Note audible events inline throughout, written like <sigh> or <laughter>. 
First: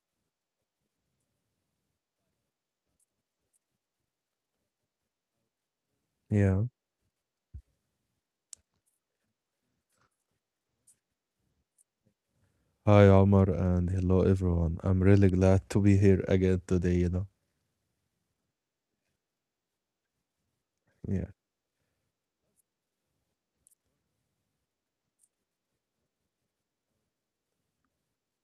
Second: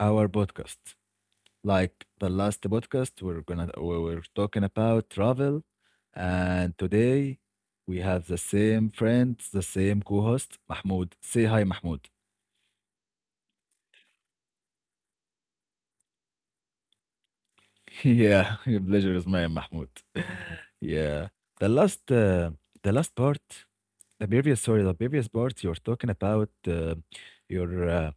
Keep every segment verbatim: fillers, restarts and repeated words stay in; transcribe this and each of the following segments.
our podcast. Like the last podcast, we're gonna we were talking about travel, Yeah. and today we have the same friends, the same co-host, Mahmoud. Say hi, Mahmoud. Hi, Omar, and hello, everyone. I'm really glad to be here again today, you know. <laughs> Yeah, your pleasure is mine, Mahmoud. <laughs> Yeah. Yeah, the last uh, the last part, the previous sorry, the previous part, you're talking about uh, your uh,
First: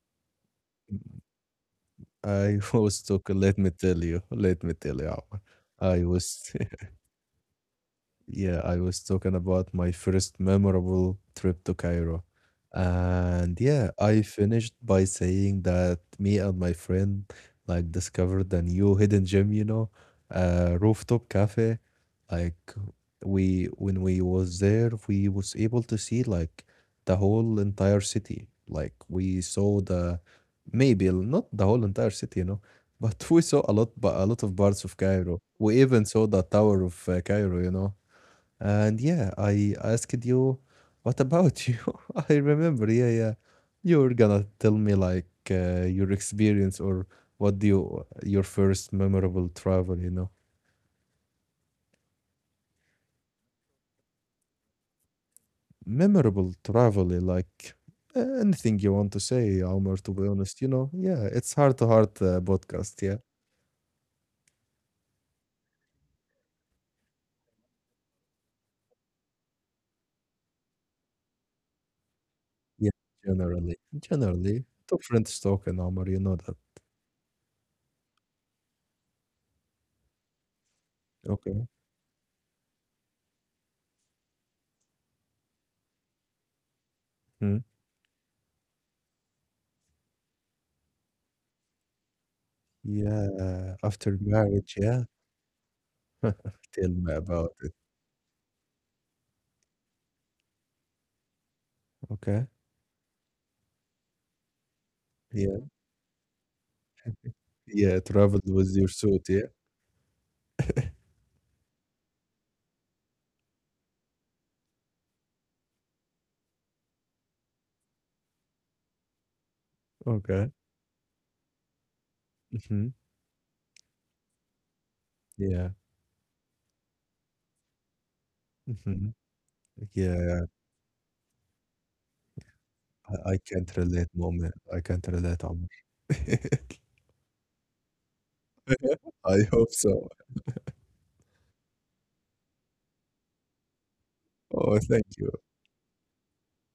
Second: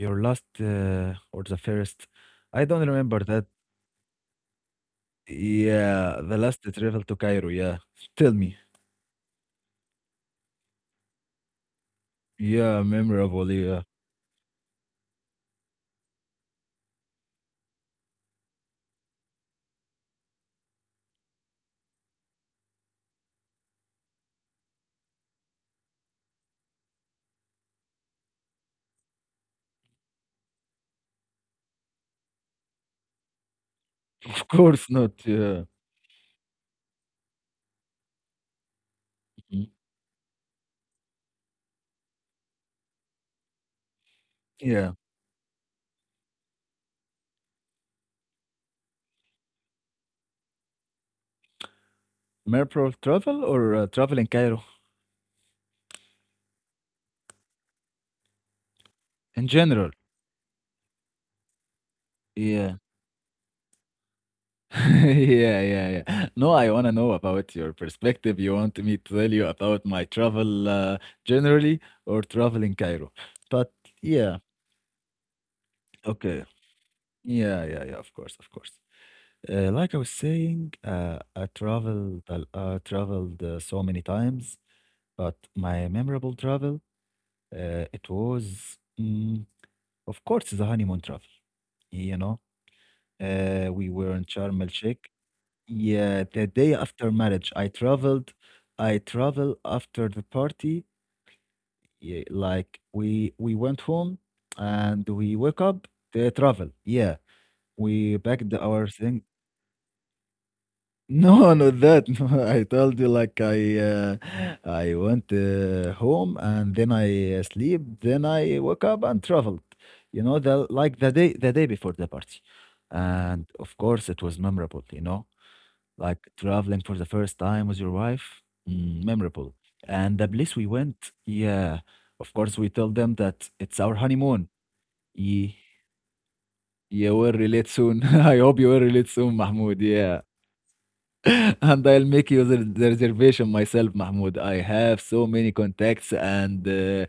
your last uh, or the first. I <laughs> I don't was talking, remember let that. me tell you, let me tell you, Omar. I Yeah, was the last travel to Cairo, yeah. Tell Yeah, me. I was talking about my first memorable trip to Cairo. Yeah, And memorable, yeah, yeah. I finished by saying that me and my friend like discovered a new hidden gem, you know, uh rooftop cafe. Like we when we was there, we was able to see like the whole entire city. Like we saw the maybe not the whole entire city, you know, <laughs> but we saw a lot, but a lot <laughs> of Of parts of course not, Cairo. yeah. We even saw the Tower of uh, Cairo, you know. And yeah, I Mhm. asked you, what about you? <laughs> I remember, yeah, yeah. You are gonna tell me Yeah. like uh, your experience or what do you, your first memorable travel, you know? Memorable travel or uh, travel in Cairo Memorable travel, eh, like uh, anything you want to say, in Omar, to general? be honest, you know? Yeah, it's heart to heart uh, Yeah. podcast, yeah? <laughs> Yeah, yeah, yeah. No, I wanna know about your perspective. You want me to tell you about my travel uh, generally or travel Yeah, in Cairo? generally. But yeah, Generally, two friends talking, Omar, you know that. okay. Yeah, yeah, yeah, of course, of course. Uh, like I was saying, uh, Okay. I traveled, uh, I traveled uh, so many times. But my memorable travel, Hmm. uh, it was, mm, of course, the honeymoon travel. You know, Yeah, uh, we after were in marriage, Sharm el yeah. Sheikh. Yeah, the <laughs> Tell day me after about marriage, it. I traveled. I traveled after the party. Yeah, Okay. like we we went home and we woke Yeah. up the travel. Yeah, Yeah, we traveled packed with our your thing. suit, yeah. No, not that. <laughs> No, I told you like I uh, I went uh, home and then I uh, sleep, then I woke up and traveled. You know, the Okay. like the day the day before the party, Mhm. and of course it was memorable. You know, Yeah. like traveling for the first time with your wife, mm, Mhm. memorable. And the place we Yeah, went, yeah, of course we tell them that I I it's our can't relate, honeymoon. Mu'min. I can't Yeah, relate, Omar. <laughs> you will relate soon. <laughs> I hope you will relate soon, I Mahmoud. hope Yeah. so. And I'll make you the the reservation myself, Mahmoud. I have Oh, so thank many you. contacts and uh,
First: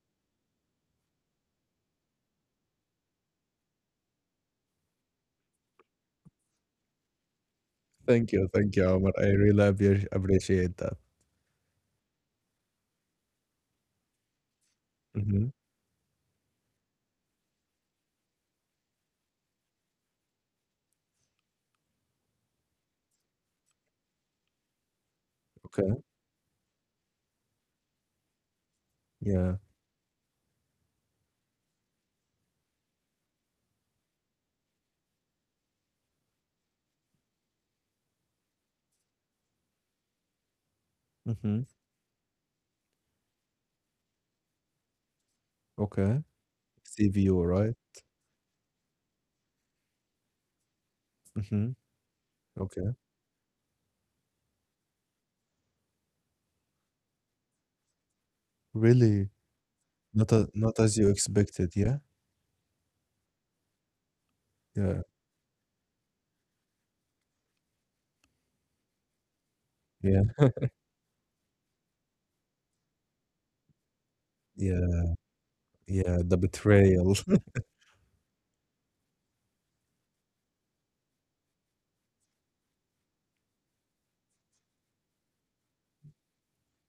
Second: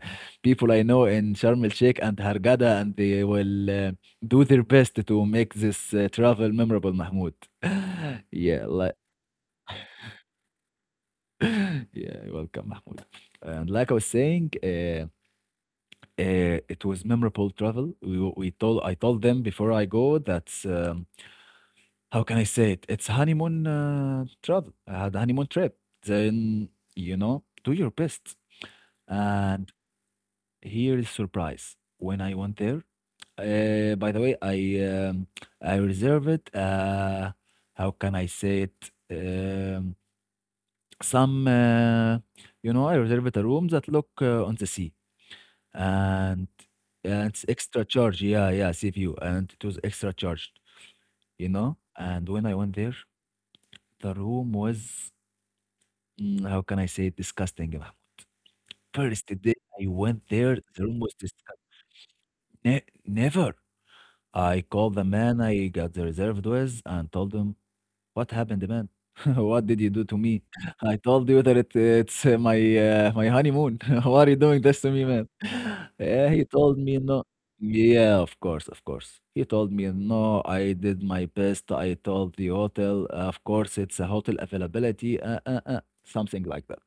people I know in Sharm el Sheikh and Hurghada, and they will uh, do their best to make this uh, travel memorable, Mahmoud. <laughs> Thank you. Yeah, Thank you, like, Omar. I really appre appreciate that. <laughs> yeah, welcome, Mahmoud. And like I was saying, uh, Mhm. uh, it was memorable travel. We, w- we told I told them before I go that um, how can I say it? It's honeymoon uh, travel, uh, the honeymoon trip. Okay. Then, you know, do your best. Yeah. And here is surprise. When I went there, uh, by the way, I um, I reserved. Uh, how can I say it? Um, some, Mhm. uh, you know, I reserved a room that look uh, on the sea, Okay. and, Sea, and it's right? extra charge. Yeah, yeah, sea view, and it was extra charged. You Mhm. know, and when I went Okay. there, the room was Mm, how can I say it? Disgusting. Ilham. First Really? day I went Not a there, not they're as you almost disgusting. expected, yeah? Ne Never. I called Yeah. the man I got the reserved with and told him what happened, man? <laughs> What did you do to Yeah. me? I told you that it, it's uh, my uh, my honeymoon. <laughs> Why are you doing this to me, Yeah. man? <laughs> Yeah. Yeah, The he told me betrayal. no. <laughs> Yeah, of course, of course. He told me no. I did my best. I told the hotel. Of course, it's a hotel availability. Uh, uh, uh, something like that.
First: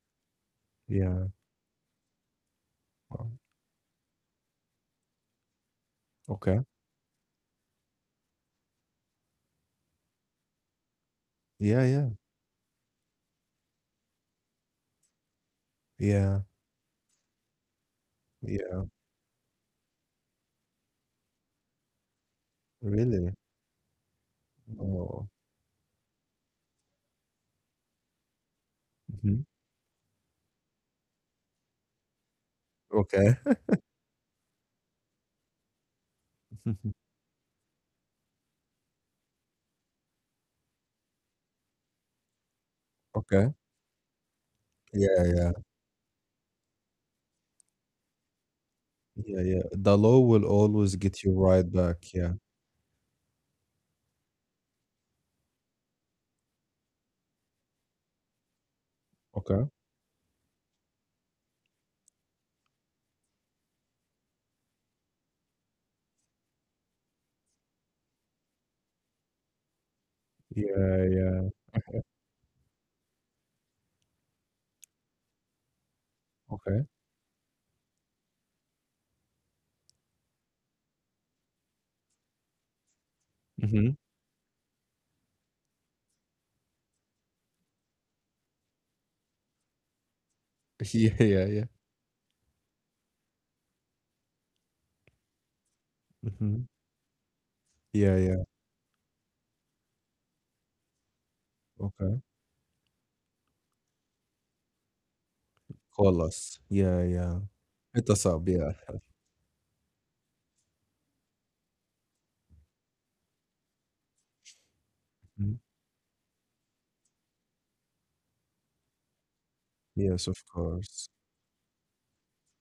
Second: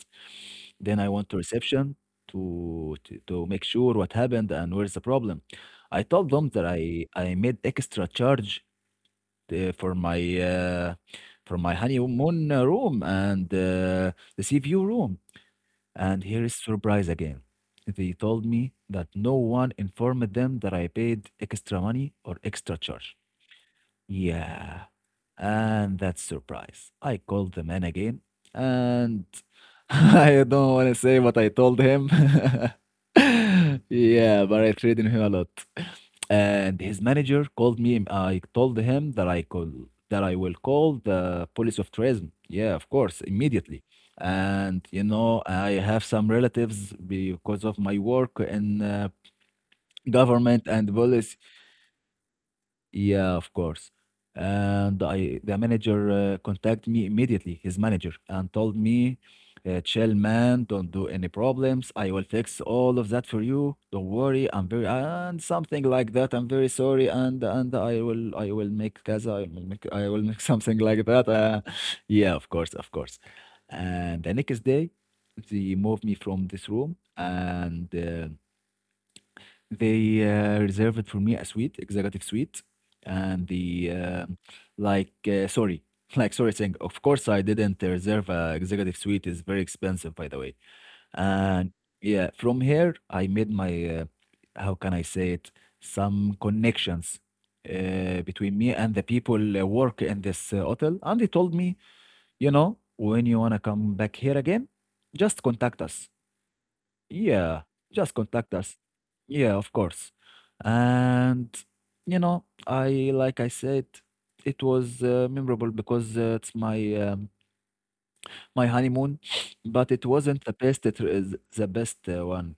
Then I Yeah. went to reception to, to Wow. to make sure what happened and where's the problem. I told them Okay. that I I made extra charge uh, for my uh, for my Yeah, yeah. honeymoon uh, room and uh, the sea view room. And Yeah. here is surprise again. They told me Yeah. that no one informed them that I paid extra money or extra charge. Really? Yeah. Oh. And that surprise. I called the man again and Mhm. <laughs> I don't want to say what I told him. Okay. <laughs> Yeah, but I treated him a lot. And his <laughs> manager called me, and I told him that I call that I will call the police of tourism. Yeah, of course, Okay. immediately. And you Yeah, know, yeah. I have some relatives because of my work in uh, Yeah, yeah. The law will government always and get you police. right back. Yeah. Yeah, of course. And I, the manager uh, contacted me immediately, his manager, and told me, Okay. uh, chill, man, don't do any problems. I will fix all of that for you. Don't worry. I'm very, and something like that. I'm very sorry. And, and I will, I will make Gaza. I will make, I will make <laughs> something Yeah, like that. yeah. Uh, <laughs> yeah, of course, of course. And the next day, they moved me from this Okay. room and, uh, they uh, reserved for me a suite, executive suite, and Hmm. the um like. Uh, sorry, <laughs> like sorry, saying of course I didn't reserve a executive suite. Is very expensive, by the way. <laughs> Yeah, yeah, yeah. And yeah, from here I made my uh, how can I say it, some Hmm. connections Yeah, uh, yeah. between me and the people uh, work in this uh, hotel, and they told me, Okay. you know, when you wanna come back here again, just contact us. Call us. Yeah, yeah. Yeah, Hit just us up. contact Yeah. us. Yeah, of course. And you know, I like I said, it was uh, Mhm. memorable because uh, it's my um, my honeymoon, <sniffs> but it Yes, of wasn't the best. It course. is the best uh, one,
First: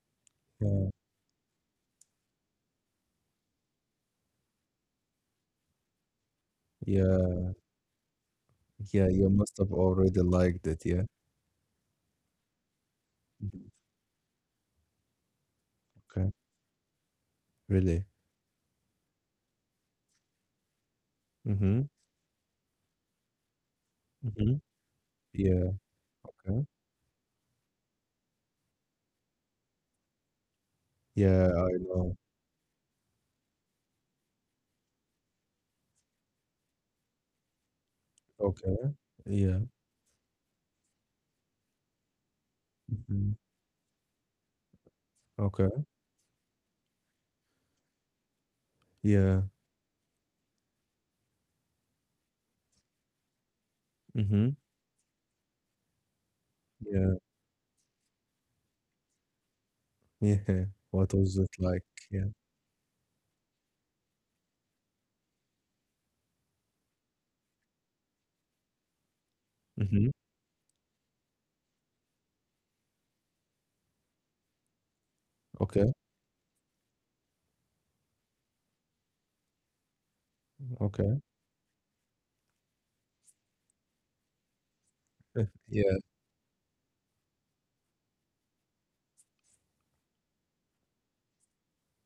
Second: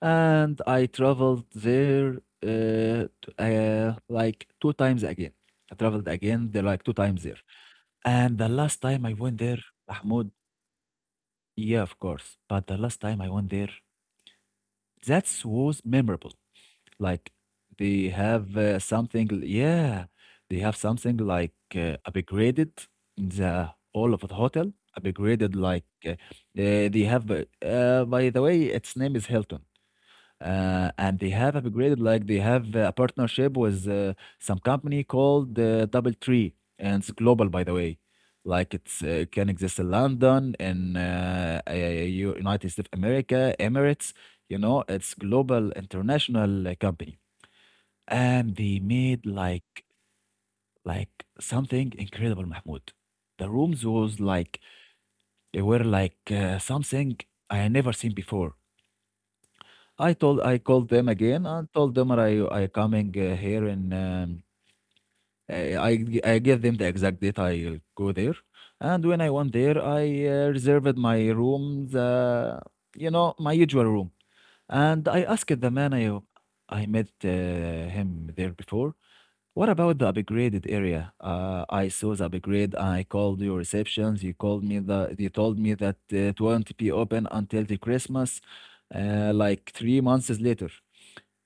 and I Yeah. traveled there uh, t- uh, like two times again. I traveled again, there like two times Yeah. there, and the Yeah. last You time I must went have there, already Mahmoud. liked it. Yeah. Yeah, of course. But the last time I went there, that was Okay. memorable. Like, Really? they have uh, something yeah, they have something Mm-hmm. like uh, upgraded in the Mm-hmm. all of the hotel, Yeah. upgraded like uh, uh, they have uh, uh, by the way, its name is Hilton. Uh, Yeah, And I they have know. upgraded like they have uh, a partnership with uh, some company called uh, Double Tree, and it's global by the way. Okay. Like it's Yeah. uh, it can exist in London, in uh, uh, United Hmm. States of America, Emirates. You know, it's Okay. global international uh, company and they Yeah. made like like something incredible, Mahmoud. The rooms Mm-hmm. was like they were like Yeah, uh, something I had never seen before. yeah. I told What I was called it them like? again and Yeah. told them I I coming uh, here and um, I I g- I gave them the exact date I go there, and when I Hmm. went there I uh, reserved my rooms. The you know my usual room, and I Okay, asked the man I I met uh, him there before. What about the okay. upgraded area? Uh, I saw the upgrade. I called your receptions. You called me the. You Yeah, told me that it won't be open until the Christmas, uh, like three months later.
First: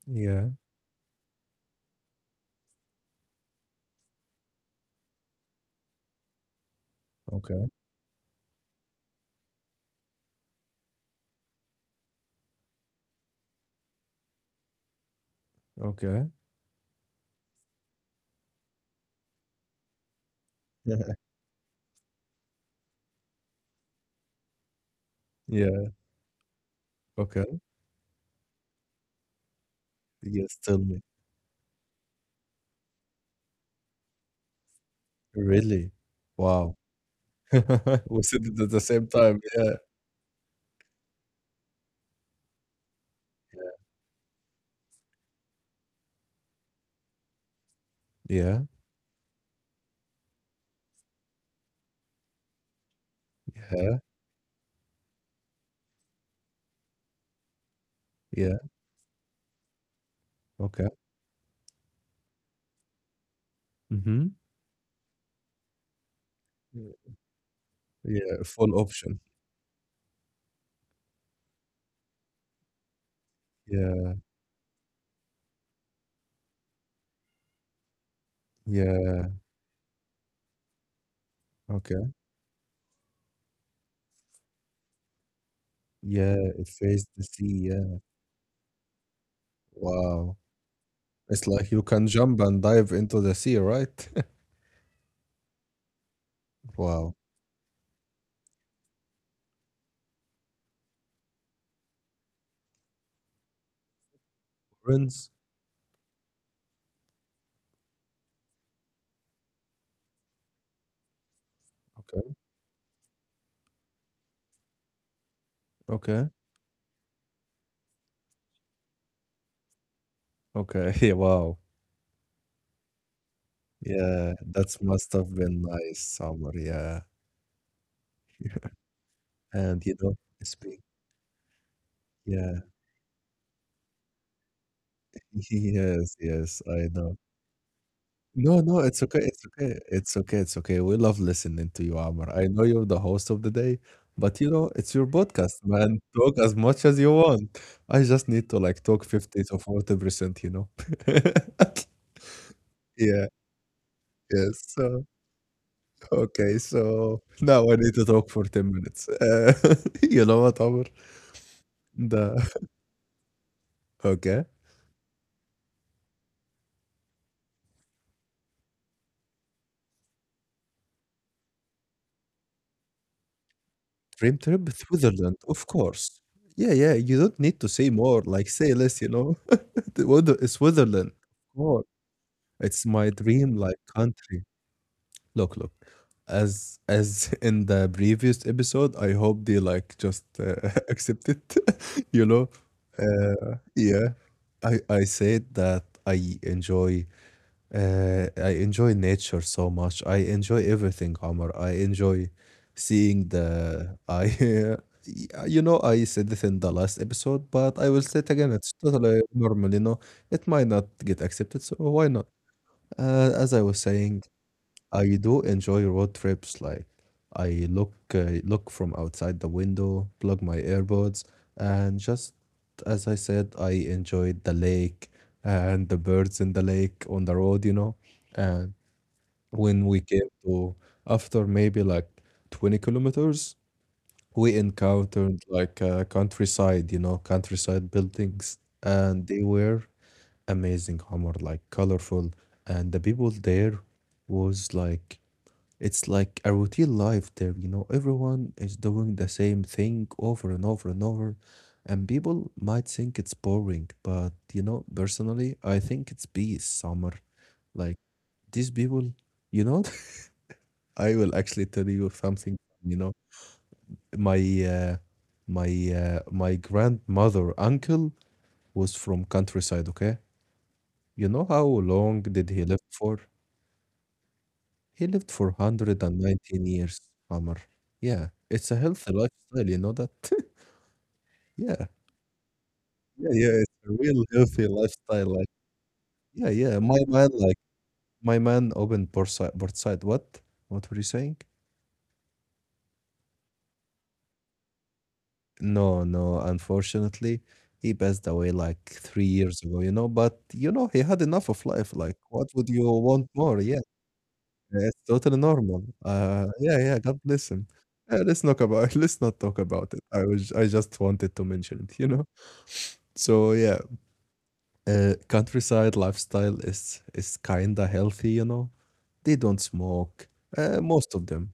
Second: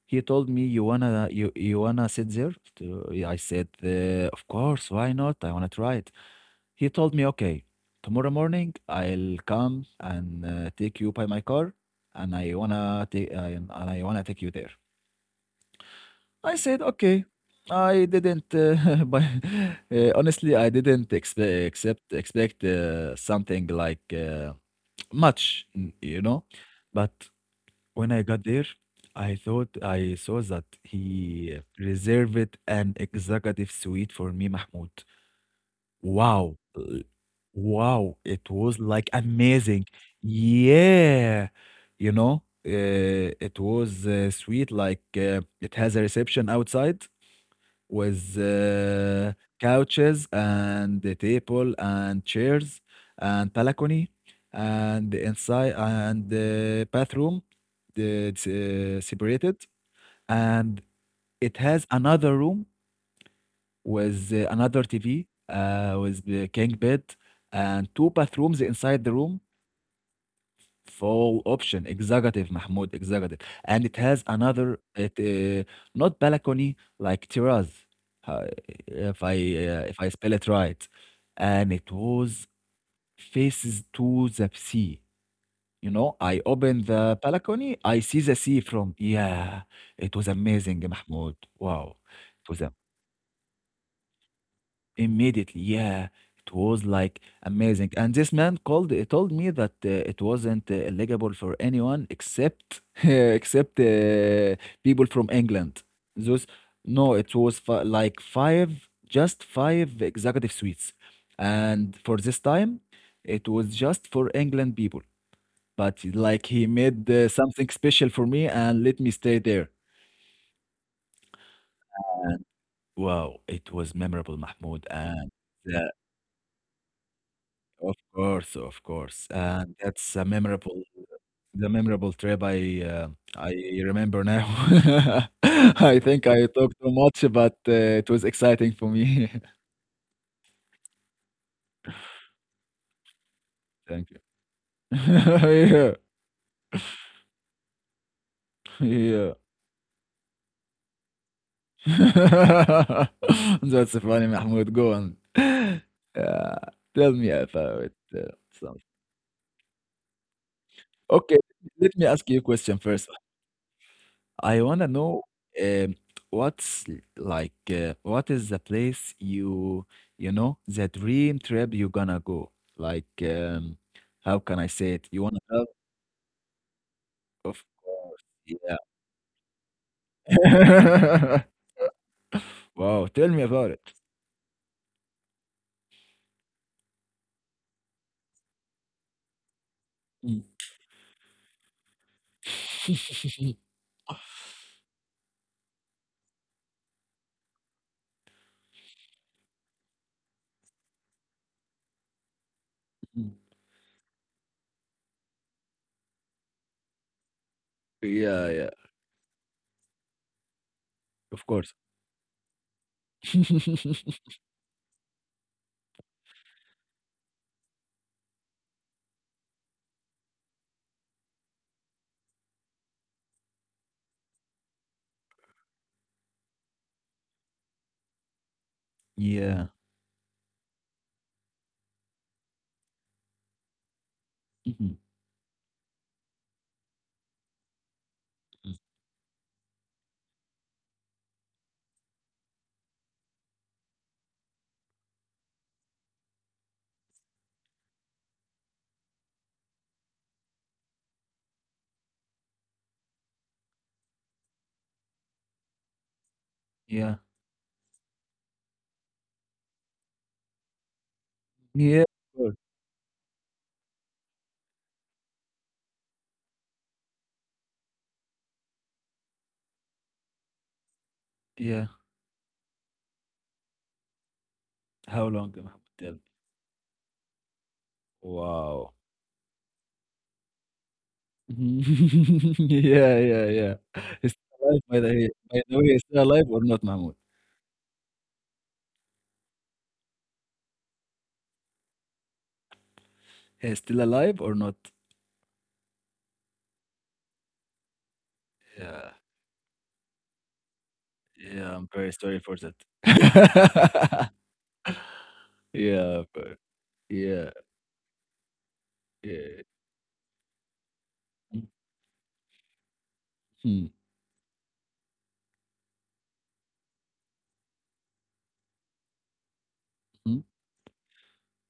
He told yeah. me you wanna you you wanna sit there. To- I said, uh, of course, why not? I wanna try it. He told me, Okay, okay, tomorrow morning I'll come and uh, take you by my car, and I wanna take I, and I wanna take you there. okay. I said, "Okay." I didn't, uh, <laughs> buy uh, honestly, I didn't <laughs> expect accept expect, uh, something like, uh, <tsk> much, n Yeah, you know? But okay. when I got there, I thought I saw Yes, that tell me. he reserved an executive suite for me, Mahmoud. Really? Wow! Wow. L <laughs> Wow! We said It it at was, the same like, time. Yeah, amazing. Yeah. You know? Uh, it was, uh, sweet, like, uh, it has a reception outside with yeah, uh, couches and the table and chairs and yeah, balcony and the inside and the bathroom the, it's yeah. uh, separated Okay. and it has another room Mm-hmm. with uh, another T V uh, with the king bed and two Yeah, bathrooms full inside the option. room. Full option, executive, Mahmoud, executive. And it Yeah, has another, it uh, not balcony, like terrace, uh, if yeah. I uh, if I spell it right. And it Okay. was faces to the sea. You know, Yeah, I it opened faced the the sea. balcony, Yeah. I see the sea from. Yeah, it was Wow. amazing, Mahmoud. It's like you Wow, can it jump was and dive into the sea, right? <laughs> Immediately, yeah, it was like Wow. amazing. And this man called, uh, told me that uh, it wasn't uh, eligible for anyone except <laughs> except uh, people from Prince. England. Those no, it was fi like five, just five executive suites, and for this Okay. time, it was just for England people. But Okay. like he made uh, something special for me and let me stay there. Okay, <laughs> wow. And wow, it was Yeah, memorable, that Mahmoud, must and. have been uh, nice summer, yeah. Of course, of course, and And you know, that's a speak memorable the memorable trip yeah. I, uh, I remember now. <laughs> <laughs> I Yes, think I yes, talked I too know. much, but, uh, it was No, exciting no, for it's okay, me. it's okay. It's okay, it's okay. We love listening to you, Amr. I know you're the host of the day, <laughs> Thank but you know, it's your podcast, you. man. <laughs> <laughs> Talk as much as you want. I just need to like Yeah, talk fifty yeah. to forty percent, you know. <laughs> Yeah, <laughs> That's funny, yes. Mahmoud. So, Go on. <laughs> okay, Uh, so Tell me now about, I need to talk uh, for ten something. minutes. Uh, <laughs> you know what, Amr? Okay, let me ask The you a <laughs> question first. okay. I wanna know um, what's l- like uh, what is the place you you know the dream trip you gonna go? Like um, Dream how trip can I say Switzerland, it? You of wanna have course. Yeah, yeah, you don't need to say of more, like, course, say less, you yeah. know? <laughs> The weather is Switzerland. Oh, <laughs> it's my Wow, dream, tell like, me about it. country. Look, look, as as <laughs> in the previous episode, I hope they, like, just uh, Mm. <laughs> accept it, <laughs> you know? Uh, <laughs> yeah. I I said that I enjoy Uh, I enjoy nature so much. I enjoy everything, Omar. I enjoy seeing the. I, <laughs> y- you know, I said it in the last episode, but I will say it again. It's Yeah, yeah, totally normal, you know. It might not get accepted, of so course. why not? Uh, as I was saying, <laughs> I do enjoy road trips. Like I look uh, look from outside the window, plug my AirPods, and just as I said, I enjoyed the lake and the birds in the lake on the road, you know. And when Yeah. we came to after maybe like twenty kilometers, we Mhm. encountered like uh, countryside, you know, countryside buildings, and they were amazing, Homer, like colorful, and the people there was like it's like a routine life there, you know, everyone is doing the same thing over and over and over. And people might think it's boring, but you know, personally, I think it's peace, Summer. Yeah. Like these people, you know, <laughs> I will actually tell you Yeah. Of something, course. you know, my uh, my uh, my grandmother uncle was from countryside, okay? You know how Yeah. long did he live for? He lived How for long, Mohammed? Tell me. one hundred nineteen years, Omar. Yeah, it's a Wow. healthy lifestyle, you know that? <laughs> Yeah. <laughs> Yeah, Yeah, yeah, yeah, it's yeah. a real He's healthy still alive by the lifestyle. way Like, by the way, he's still yeah, alive or yeah. not, My Mahmoud? man, like, my man opened Portside. Portside. What? What were you saying? He's still alive or not? No, no. Unfortunately, he passed away like Yeah. three years ago, you know. But, you know, he had enough of Yeah, life. I'm Like, very what sorry for would you want more? Yeah. that. <laughs> It's totally normal. Yeah, Uh, but yeah, yeah, God bless yeah, him. Yeah, let's not about <laughs> let's not talk yeah. about it. I was I just wanted to mention it, you know? So yeah, Mhm, uh, countryside lifestyle is is kinda healthy, you know? They don't mhm. smoke, uh, most of them.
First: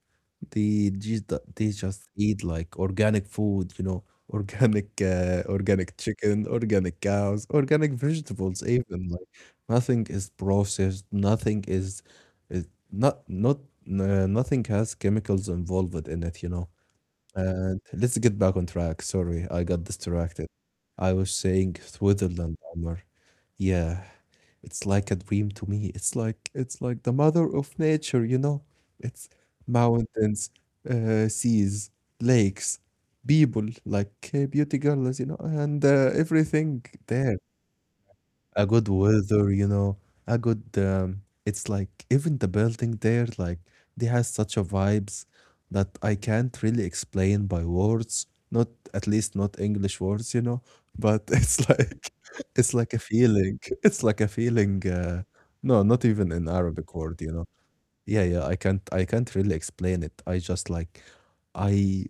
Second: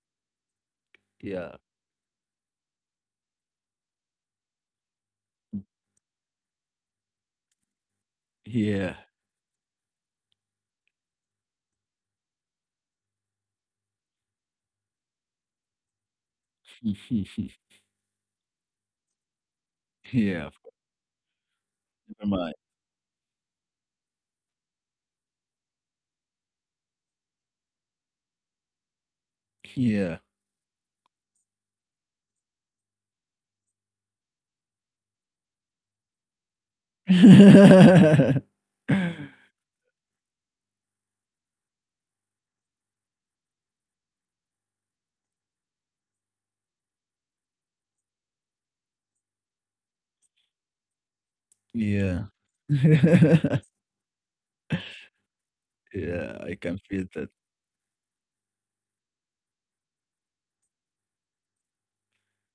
They just Yeah. they just eat like organic food, you know, <laughs> organic uh, organic chicken, organic cows, organic vegetables Yeah. even. Like nothing is, processed, nothing is, is not not uh, nothing has chemicals involved in it, you know. <laughs> And let's get back on track. Sorry, I got Yeah, distracted. I was saying never mind. Switzerland, Omar. Yeah, it's like a dream to me. It's like it's like the mother of nature, you know? It's Yeah. mountains, uh, seas, lakes, people, like uh, beauty girls, you know, and uh, everything there <laughs> a good weather, you know, a good. Um, it's like even the building there, like they has such a vibes that I can't really explain by words. Not at least not English words, you know. But <laughs> it's Yeah. like it's like a <laughs> feeling. It's like a feeling. Uh, no, Yeah, not I even can an feel that. Arabic word, you know. Yeah, yeah. I can't. I can't really explain it. I just like, I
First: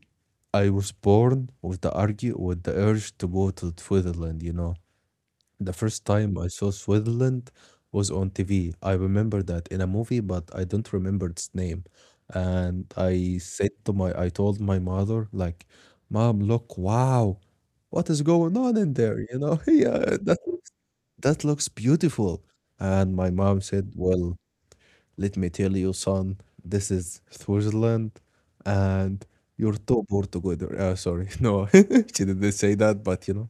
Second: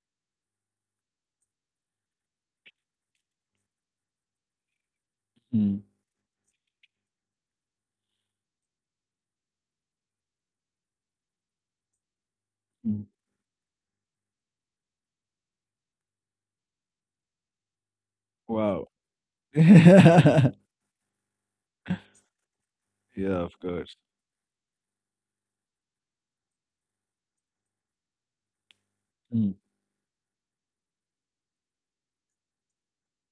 I was born with the argue with the urge to go to Switzerland, you know. The Mm, first time I saw Switzerland was on T V. I remember that in a movie, but I don't remember its name. And mm. I said to my, I told my mother, like, Mom, look, wow, what is going on Wow. in there? You know, <laughs> yeah, that <laughs> that looks beautiful. And my Yeah, of mom said, course. Well, let me tell you, son, this is Switzerland, and Mm, you're too poor to go there. Uh, sorry, <laughs> no, <laughs> she didn't say that, but you know,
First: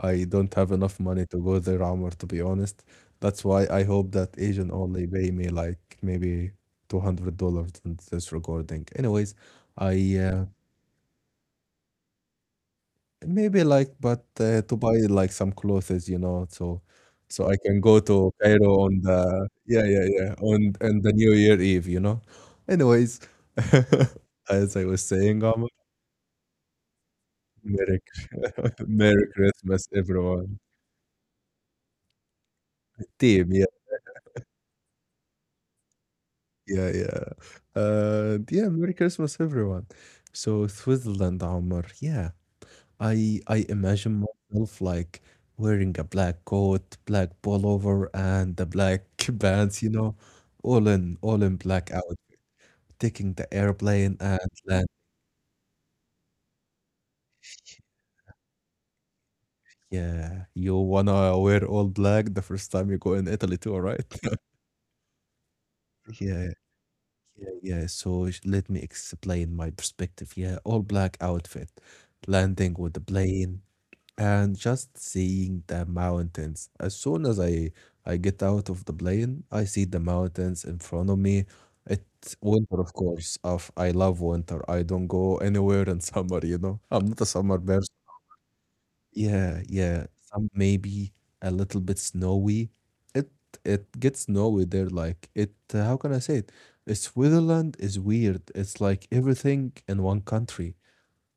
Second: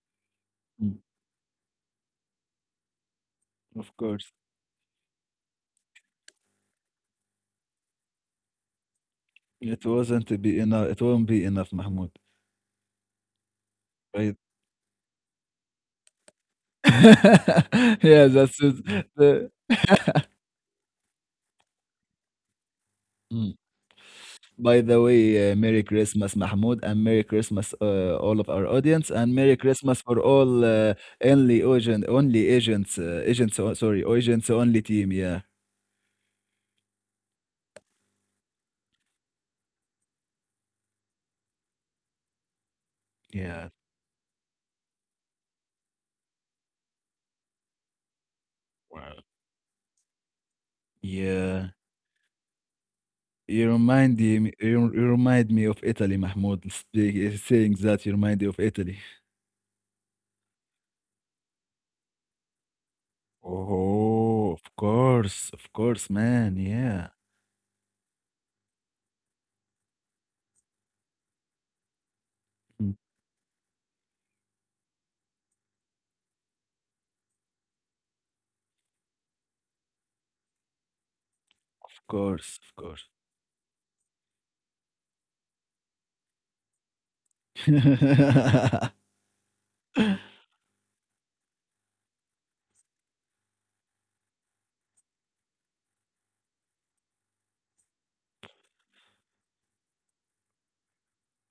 I don't have mm, enough money to go there, Amr, to be honest. That's why I of hope that course. agent only pay me like maybe two hundred dollars in this recording. Anyways, I It uh, wasn't be enough. It won't be enough, Mahmoud. maybe like, but uh, to Right? buy like some clothes, you know, so so I can go to <laughs> Cairo Yeah, on that's the it. yeah, yeah, The- yeah, on and the New Year Eve, you know. Anyways, Mm. <laughs> as I was By the saying, Omar, way, uh, Merry Christmas, Mahmoud, and Merry Merry Christmas, uh, all <laughs> of our Merry audience, and Merry Christmas, Christmas for everyone. all uh, only agent, only Team, yeah, agents, uh, agents. o- Sorry, agents only team. Yeah, yeah, yeah. Uh, yeah, Merry Christmas, everyone. So Switzerland, Omar, yeah. I I yeah, imagine myself like wearing a black coat, black pullover, and the black <laughs> Wow. pants, you know, all in all in black Yeah. out, taking the You airplane and remind me, land. you, you remind me of Italy, Mahmoud. Speak, saying that, you remind me of Italy. Yeah, you wanna wear all black the first time you go in Italy too, right? <laughs> Oh, of course, of course, Yeah, man. Yeah. yeah, yeah. So sh- let me explain my perspective. Yeah, all black outfit, landing Mm. with the plane, and just seeing the mountains. As soon as I I get out of the plane, I see the mountains in front of me. Of It's course, of winter, course. of course. Of I love winter. I don't go anywhere in <laughs> summer, you know. I'm not a summer person. <laughs> Yeah, yeah. Some maybe a little bit snowy. It it gets snowy there. Like it. Uh, How can I say it? Uh, Switzerland is weird. It's like everything in one country.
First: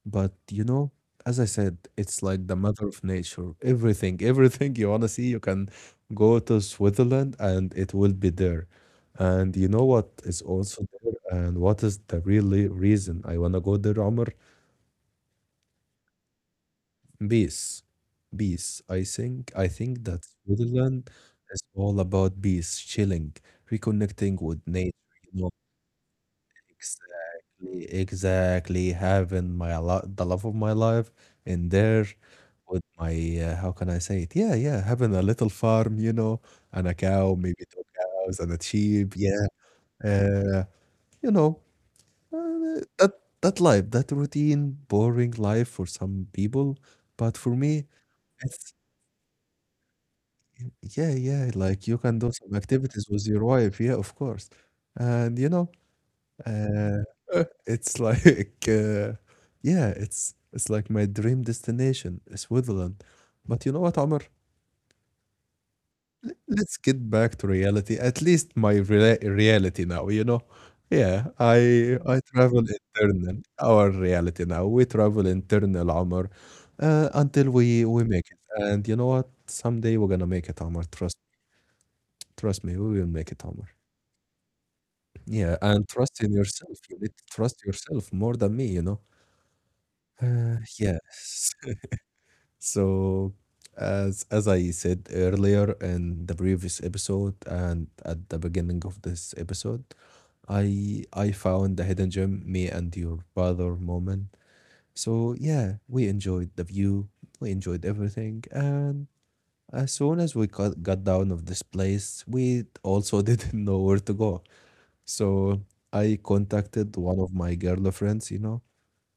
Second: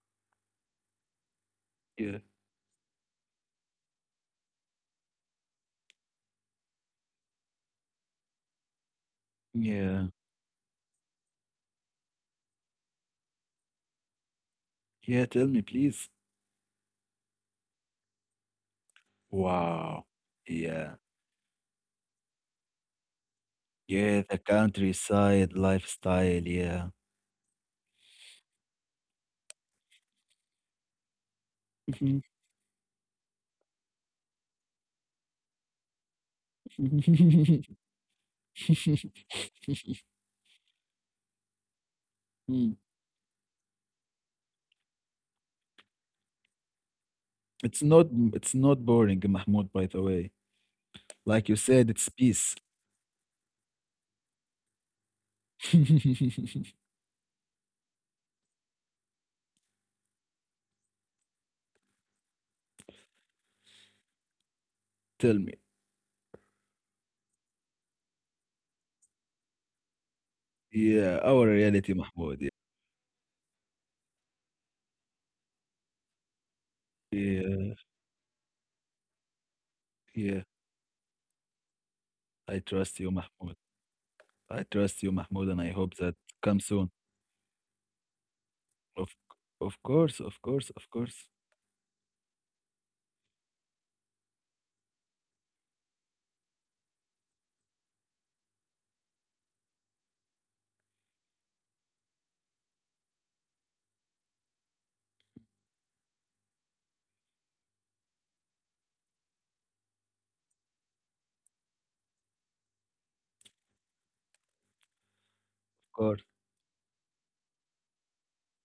But you know, as I said, Yeah. it's like the mother of nature. Everything, <laughs> everything you wanna see, you can go to Switzerland and it will be there. And you know Yeah. what is also there, and what is the really reason I wanna go there, Omar? Yeah, tell me, please. Peace. Peace. I think I think Wow. that Yeah. Switzerland is all about peace, chilling, Yeah, reconnecting the with nature, you countryside lifestyle, know, yeah. exactly, exactly. Having my lo the love of my life in there Mhm. with my uh, how can I say it? Yeah, yeah. Having a little farm, you know, and a cow, maybe two <laughs> cows and a sheep. Yeah, uh, you know, uh, Mm. that that life, that routine, boring life for some people, but for me, It's not it's it's not boring, Mahmoud, by the way. yeah, yeah. Like you Like you can said, do it's some peace. activities with your wife. Yeah, of course, and you know. Uh, <laughs> <laughs> it's like uh, yeah, it's it's like my dream destination, Switzerland. But you know what, Omar? Tell me. Let's get back to reality. At least my rela reality now, you know. Yeah, Yeah, our I I reality, travel Mahmoud. Yeah. internal, our reality now. We travel internal, Omar, uh, until we we Yeah. make it. And you know what? Someday we're gonna make it, Omar. Yeah. Trust trust me, we I will make it, trust you, Omar. Mahmoud. I trust Yeah, you, and Mahmoud, and I trust in hope that yourself. You need comes to soon. trust yourself more than me, you know. Of of Uh, course, of course, of Yes. <laughs> course, So, as as I said earlier in the previous episode and at the beginning of this episode, I I found the hidden gem, me and your father moment. So yeah, we enjoyed the view, we enjoyed everything, and as soon as we got, got down of this place, we also <laughs> didn't know where to go. So I of course. contacted one of my girlfriends, you know,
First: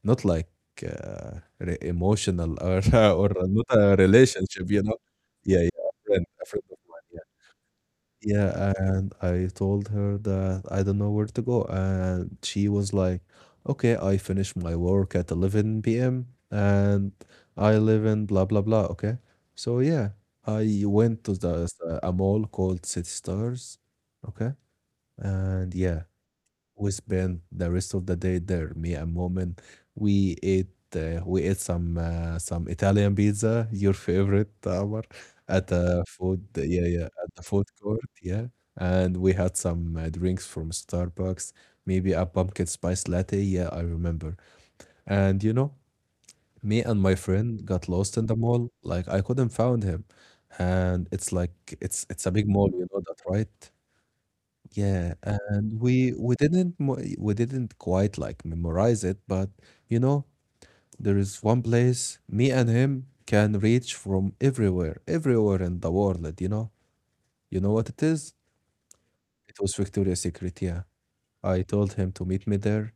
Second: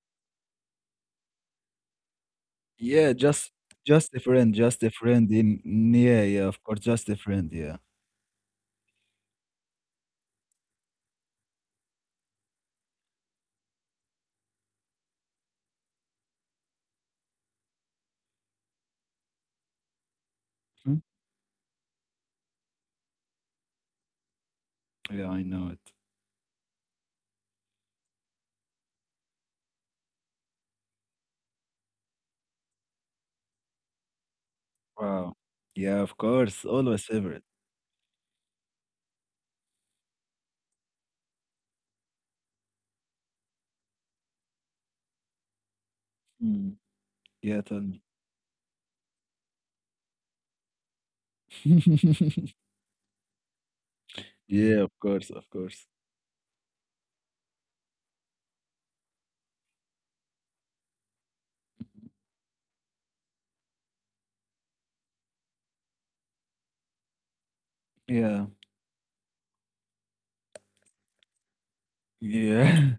not like uh, re- emotional or Yeah, <laughs> or just not a just a friend, relationship, you just a know. friend. Yeah, In yeah, a friend, yeah, a yeah, friend of of course, mine. just a Yeah. friend. Yeah. Yeah, and I told her that I don't know where to go, and she was like, "Okay, I finish my work at eleven p m and I live in blah blah blah." Okay, so yeah, I Hmm? went to the a mall called City Stars. Okay, Yeah, I know and it. yeah, we spent the rest of the day there. Me and Mom, and we ate uh, we ate some uh, some Italian pizza, your favorite, Amar, Wow. at Yeah, the of food course, yeah, yeah, always at the favorite. food court, yeah, and we had some uh, drinks from Starbucks, maybe a pumpkin spice latte. Yeah, I remember. And you know, Hmm. me and my Yeah, friend tell got me. lost in the mall. Like I couldn't find him, and it's like it's it's a big <laughs> mall, you know that, right? Yeah, of Yeah, course, of and course. we we didn't mo- we didn't quite like memorize it, but you know, there is one place me and him can reach from everywhere, everywhere in the world, you know. You know what it is? Yeah, It was Victoria's Secret, yeah. I told him to meet me yeah, there,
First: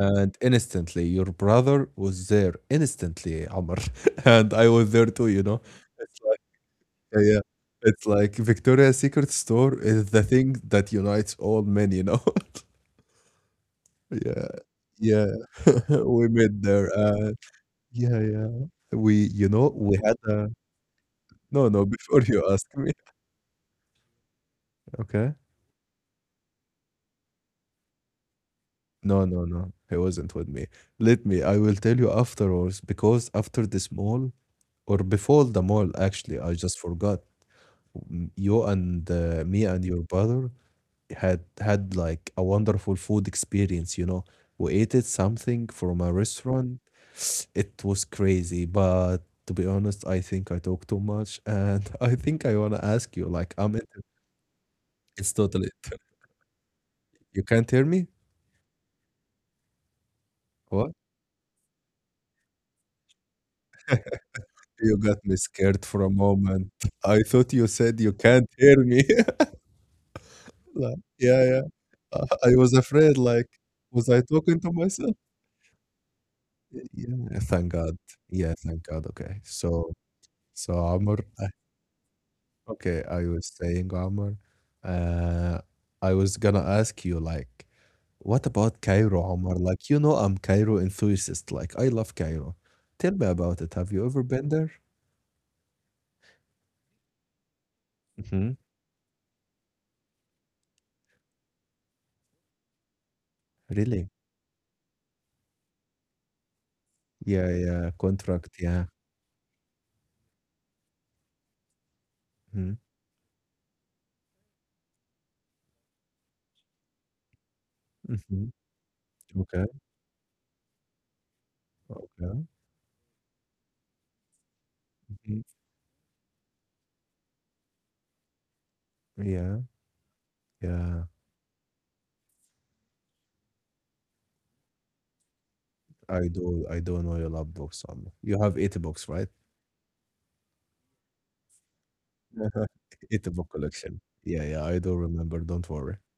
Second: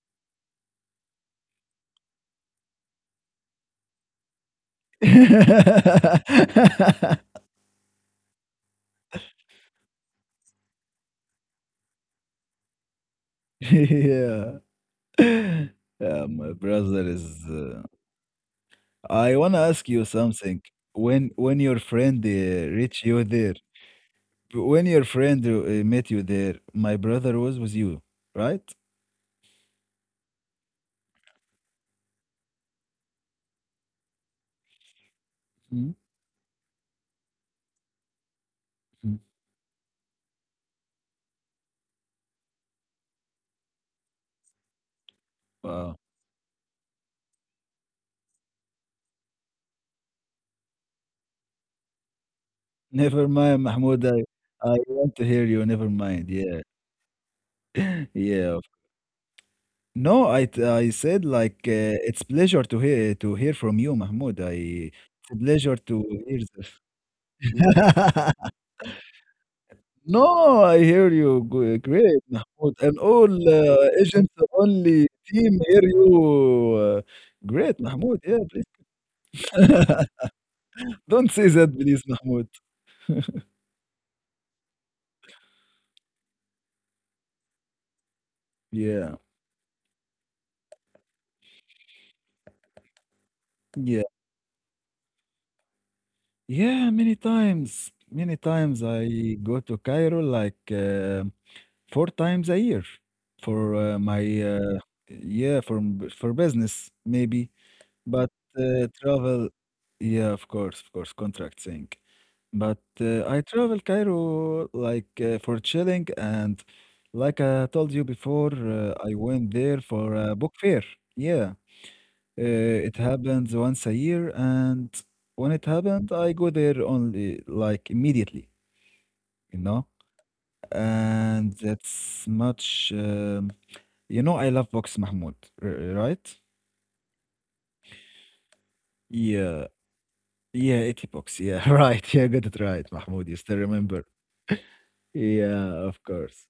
and instantly your brother was there instantly, Amr, <laughs> and I was there too, you know. <laughs> It's like Yeah, yeah. It's like Victoria's Secret store is the thing that unites all men, you know. Yeah, yeah. yeah, <laughs> <laughs> we Yeah, my met there, brother and is. Uh, yeah, yeah, we I you wanna know, ask we you had a something. When no, when no, <laughs> your before you friend uh, ask me, reach you there, when okay? your friend uh, met you there, my brother was with you, right? No, no, no, he wasn't with me. Let me, I will tell you afterwards because after this mall or before the mall, Mhm. actually, I just forgot. m- You and Mhm. uh, me and your brother had had like a wonderful food experience, you know. We ate it something from a Wow. restaurant. It was crazy, but to be honest, I think I talk too much, and <laughs> I think I wanna ask you, Never like, mind, I'm inter Mahmoud. I I want to it's hear totally you. Never mind. Yeah, you can't hear me? <laughs> yeah. No, I t- What? I said like uh, it's pleasure to hear to hear from you, Mahmoud. I You got It's a me pleasure scared to for a hear this. moment. <laughs> I thought you said you <laughs> can't hear me. <laughs> No, I hear Like, you. yeah, yeah. G- Great, Uh, I Mahmoud. was And all afraid, like, uh, agents was I talking only to myself? team hear you. Uh, Y Great, yeah, Mahmoud. thank Yeah, God. please. Yeah, thank God, okay. <laughs> So so, Don't say Amr. that, please, Mahmoud. Okay, I was saying, Omar, uh, I was gonna ask you, like, what Yeah, about Cairo, Omar? Like, you know, I'm Cairo enthusiast. Like, I love Cairo. Tell me about yeah, it. Have you ever been there? yeah. Many times, many Mm-hmm. times I go to Cairo like uh, four times a year for uh, Really? my uh, yeah for m- for business maybe, Yeah, yeah. but Contract, uh, yeah. travel. Yeah, of course, of course, contract thing. But Mm-hmm. uh, I travel Cairo like uh, for chilling and, like I told you before, Mm-hmm. uh, I went Okay, there for a book fair. Yeah, uh, okay. it happens once a year, and when Hmm. it happened, I go there only like immediately, you Yeah, know. yeah. And that's much, um, you know, I love books, Mahmoud, r- right? I do, I do know you love books, Omar. You have eight books, Yeah, right? yeah, eighty books. Yeah, <laughs> right. Yeah, got it right, <laughs> Mahmoud. You still Eight book remember? collection. Yeah, yeah. I do remember. Yeah, of Don't worry. course.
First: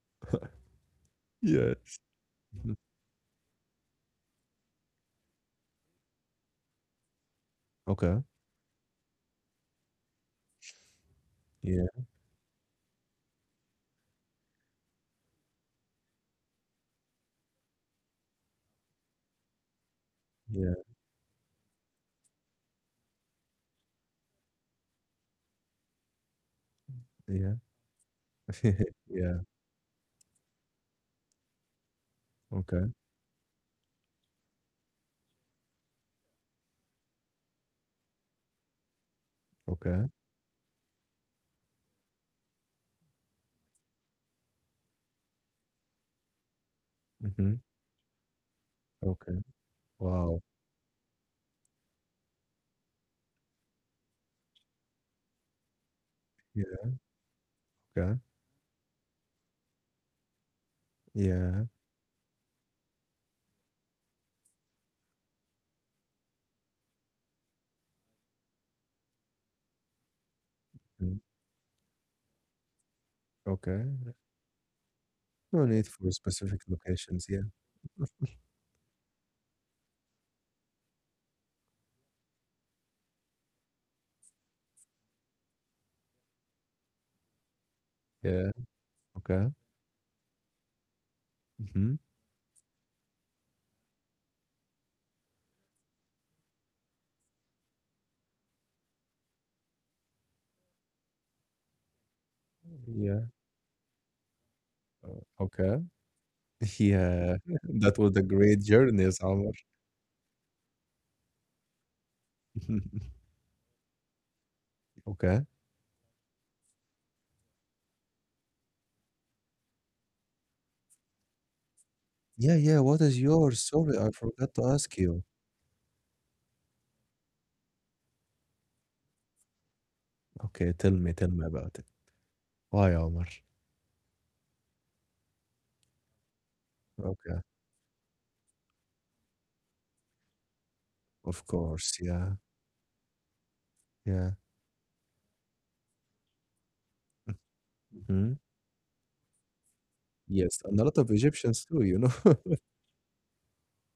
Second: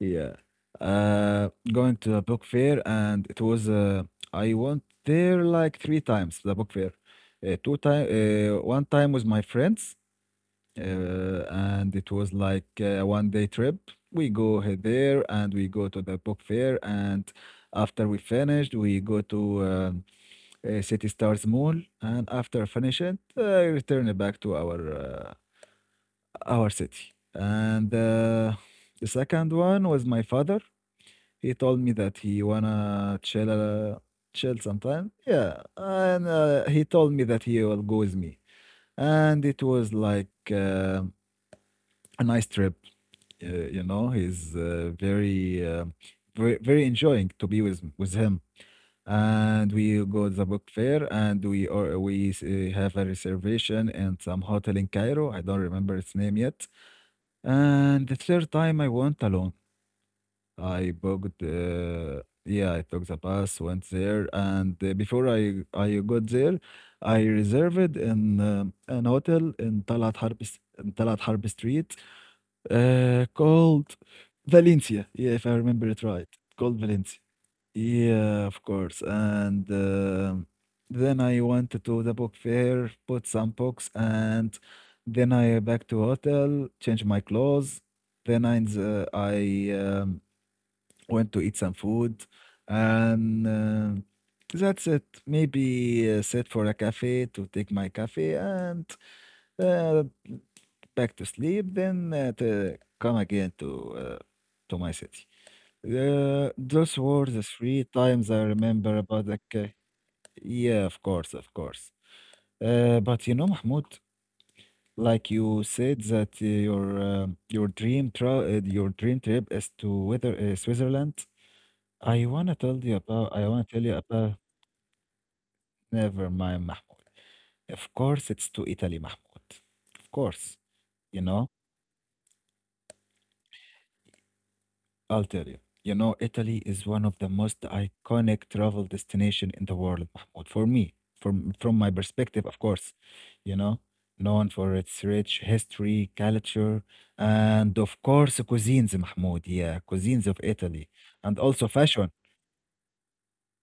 Yeah. Uh, Yeah. Going to a book Mhm. fair, and it was uh, I went there like three times, the book fair. Uh, two time, Okay. Uh, one time with my friends, uh, Yeah. and it was like uh, a one day trip. We go he- there and we go to the book fair, and after we finished, we go to um, Yeah. uh, City Stars Mall, and after finishing, uh, return back to our uh, our Yeah. city. And <laughs> uh, Yeah. the second one was my father. He told me that he Okay. wanna chill, uh, chill sometime. Yeah, and uh, he told me that he will go with me, and it Okay. was like uh, a nice trip. Uh, you know, he's uh, very, uh, very, very Mhm. enjoying to be with with him. Okay. And we Wow. go to the book fair, and we or we s- uh, have a reservation in some hotel in Cairo. I don't remember its Yeah. name yet. Okay. And the third time I went alone. I Yeah. booked, uh, yeah, I took the bus, went there, and uh, before I I got there, I reserved in um an hotel in Talat Harb s- Mm. in Talat Harb Street, uh, Okay. called Valencia. Yeah, No if I need for remember it specific right, called locations. Yeah. Valencia. Yeah, of course. And um Then I went to the book fair, bought some books, and then I back to hotel, changed my clothes. Yeah. Then I, uh, Okay. I um, Went to eat Mhm. some food, and uh, that's it. Maybe uh, sit for a cafe to take my coffee and uh, back to sleep. Then uh, to Yeah. come again to uh, to Uh, my city. Okay. <laughs> Uh, those Yeah. were the <laughs> That was three a great times I journey, remember Samar. about the ca- Yeah, of course, of course. Uh, <laughs> but you know, Mahmoud, Okay. like you said that uh, your um your dream tra uh, your dream trip is to whether uh, Switzerland. Yeah. I Yeah. wanna What tell is you yours? about I Sorry, wanna I tell you forgot to about, ask you. never mind, Mahmoud. Of course, it's to Italy, Mahmoud. Of Okay. course. Tell me. Tell me You about know, it. Why, Omar? I'll tell you. You know, Italy is one Okay. of the most iconic travel destination in the world, Mahmoud. For me, Of from course. from my Yeah. perspective, of course. You know, Yeah. known for its rich history, culture, and of Mhm. course cuisines, Mahmoud. Yeah, Yes. cuisines of And a lot of Italy. Egyptians And too, you also know. fashion. <laughs>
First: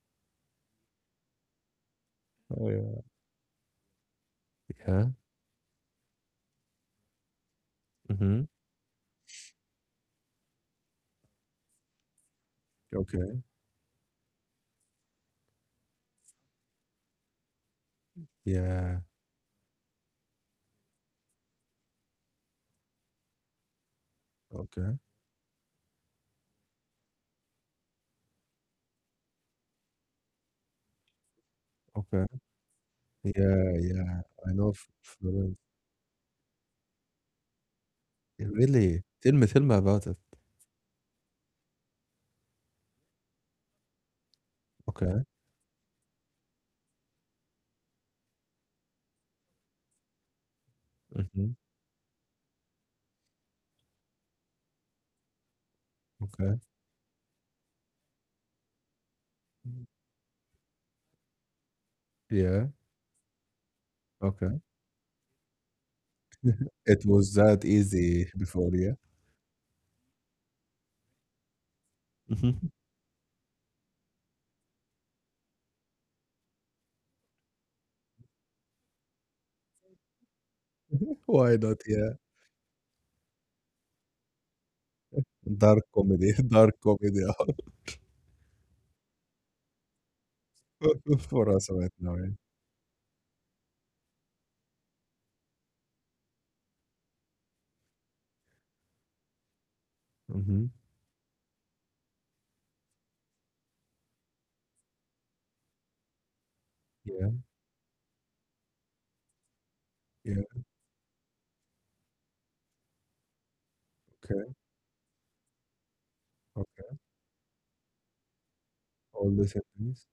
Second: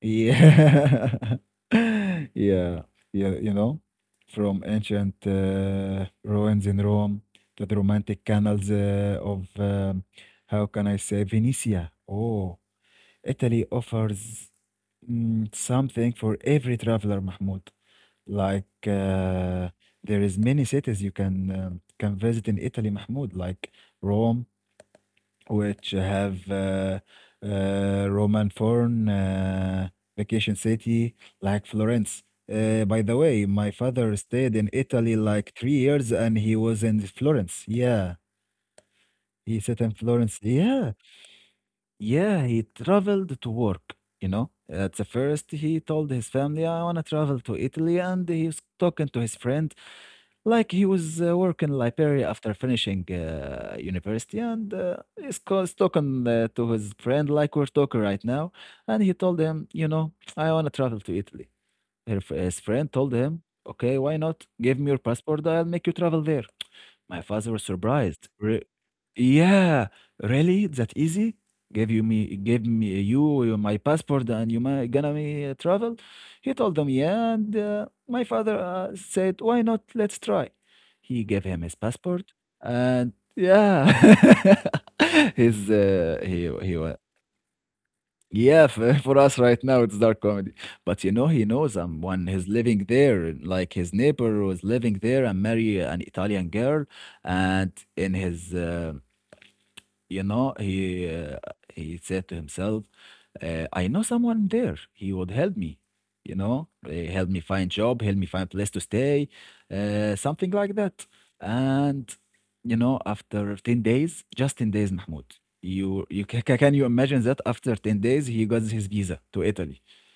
Yeah. <laughs> Oh, Yeah. yeah. Yeah. You know, from Yeah. ancient uh, ruins in Rome to the romantic Mhm. canals uh, of, um, how can I say, Venetia. Oh, Okay. Italy offers, mm, something for every traveler, Mahmoud. Like, Yeah. uh, there is many cities you can um can visit in Italy, Mahmoud, like Rome, Okay. which have uh, uh, Roman Forn, uh, vacation city like Florence. Okay. Uh, by the way, Yeah. my father Yeah. I stayed in know F- Italy like Florence. three years and he was in Florence. Yeah, Yeah, really? Tell me, he tell me sat in about it. Florence. Yeah, yeah, he traveled to work. You know, at the Okay. first, he told his family, I want to travel to Italy. And he's talking to his friend. Like he was uh, Mhm. working in Liberia after finishing uh, university, and uh, he's, co- he's talking uh, Okay. to his friend like we're talking right now, and he told him, you know, I want to travel to Italy. Her f- his Yeah. friend told him, "Okay, why not? Okay. Give me your passport. I'll make you travel there." <tsk> <laughs> It My was father that was easy surprised. before, Re- yeah. Yeah, really? That easy? Give you me, give Mhm. me you your- my passport, and you ma gonna me uh, travel? He told him, yeah, and uh, my father uh, said, why not? Let's try. He <laughs> gave Why him his not? Yeah. passport, and yeah, <laughs> his Dark uh, comedy. he <laughs> Dark he wa- comedy yeah, for, <laughs> for us right now, it's dark comedy. But you know, <laughs> he for us knows right now. someone. Yeah. He's living there. Like his neighbor was living there and marry an Italian girl. And in his uh, you know, Mm-hmm. he uh, he said to himself, uh, "I know someone there. He would help me. You know, uh, help Yeah. me find job, help me find place to stay, uh, Yeah. something like that." And you know, after ten days, just Okay. ten days, Mahmoud, you you ca- ca- can you Okay. imagine that after ten days he got his visa All to these Italy? things.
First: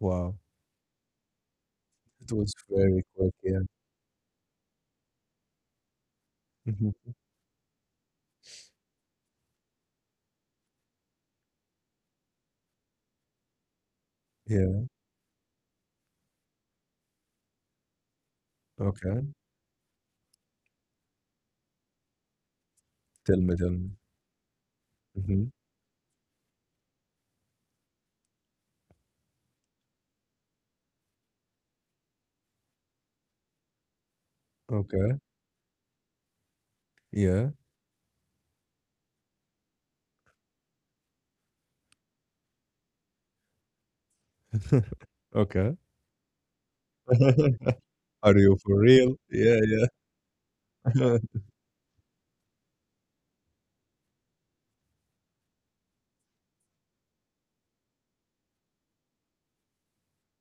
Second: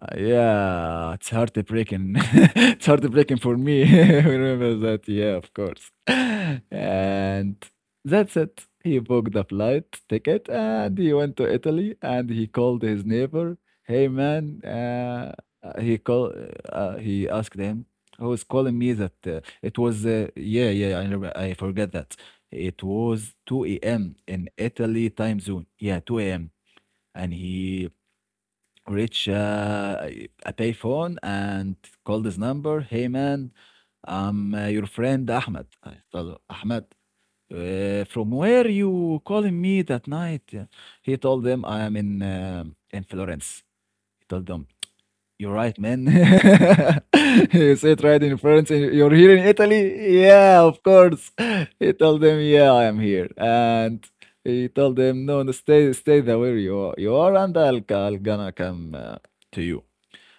Uh, Yeah, it's heartbreaking. It was <laughs> It's very quick. heartbreaking for Yeah. me. <laughs> Remember that? Yeah, of course. <laughs> Hmm. And that's it. He booked a flight ticket and he went to Italy and he called his neighbor. Hey man, Yeah. uh, uh, he called. Uh, uh, he asked him who was calling me that Okay. uh, it was. Uh, yeah, yeah, I remember, I forget that. It was Tell me. Tell 2 me. a.m. in Italy time Hmm. zone. Yeah, two a m. And he reach uh, a a payphone and call this number. Hey man, I'm uh, your Okay. friend Ahmed. I told him, Ahmed, Yeah. uh, from where you calling me that night? Yeah. He told them I am in um in Florence. He told them, <laughs> you're Okay. right, man. <laughs> <laughs> You say it right in Are you France. for And you're real? here in Yeah, Italy? Yeah, of yeah. course. <laughs> <laughs> He told them, yeah, I am here. And he told them, no, no, stay, stay there where you are, you are and I'll, I'll gonna come uh, to you.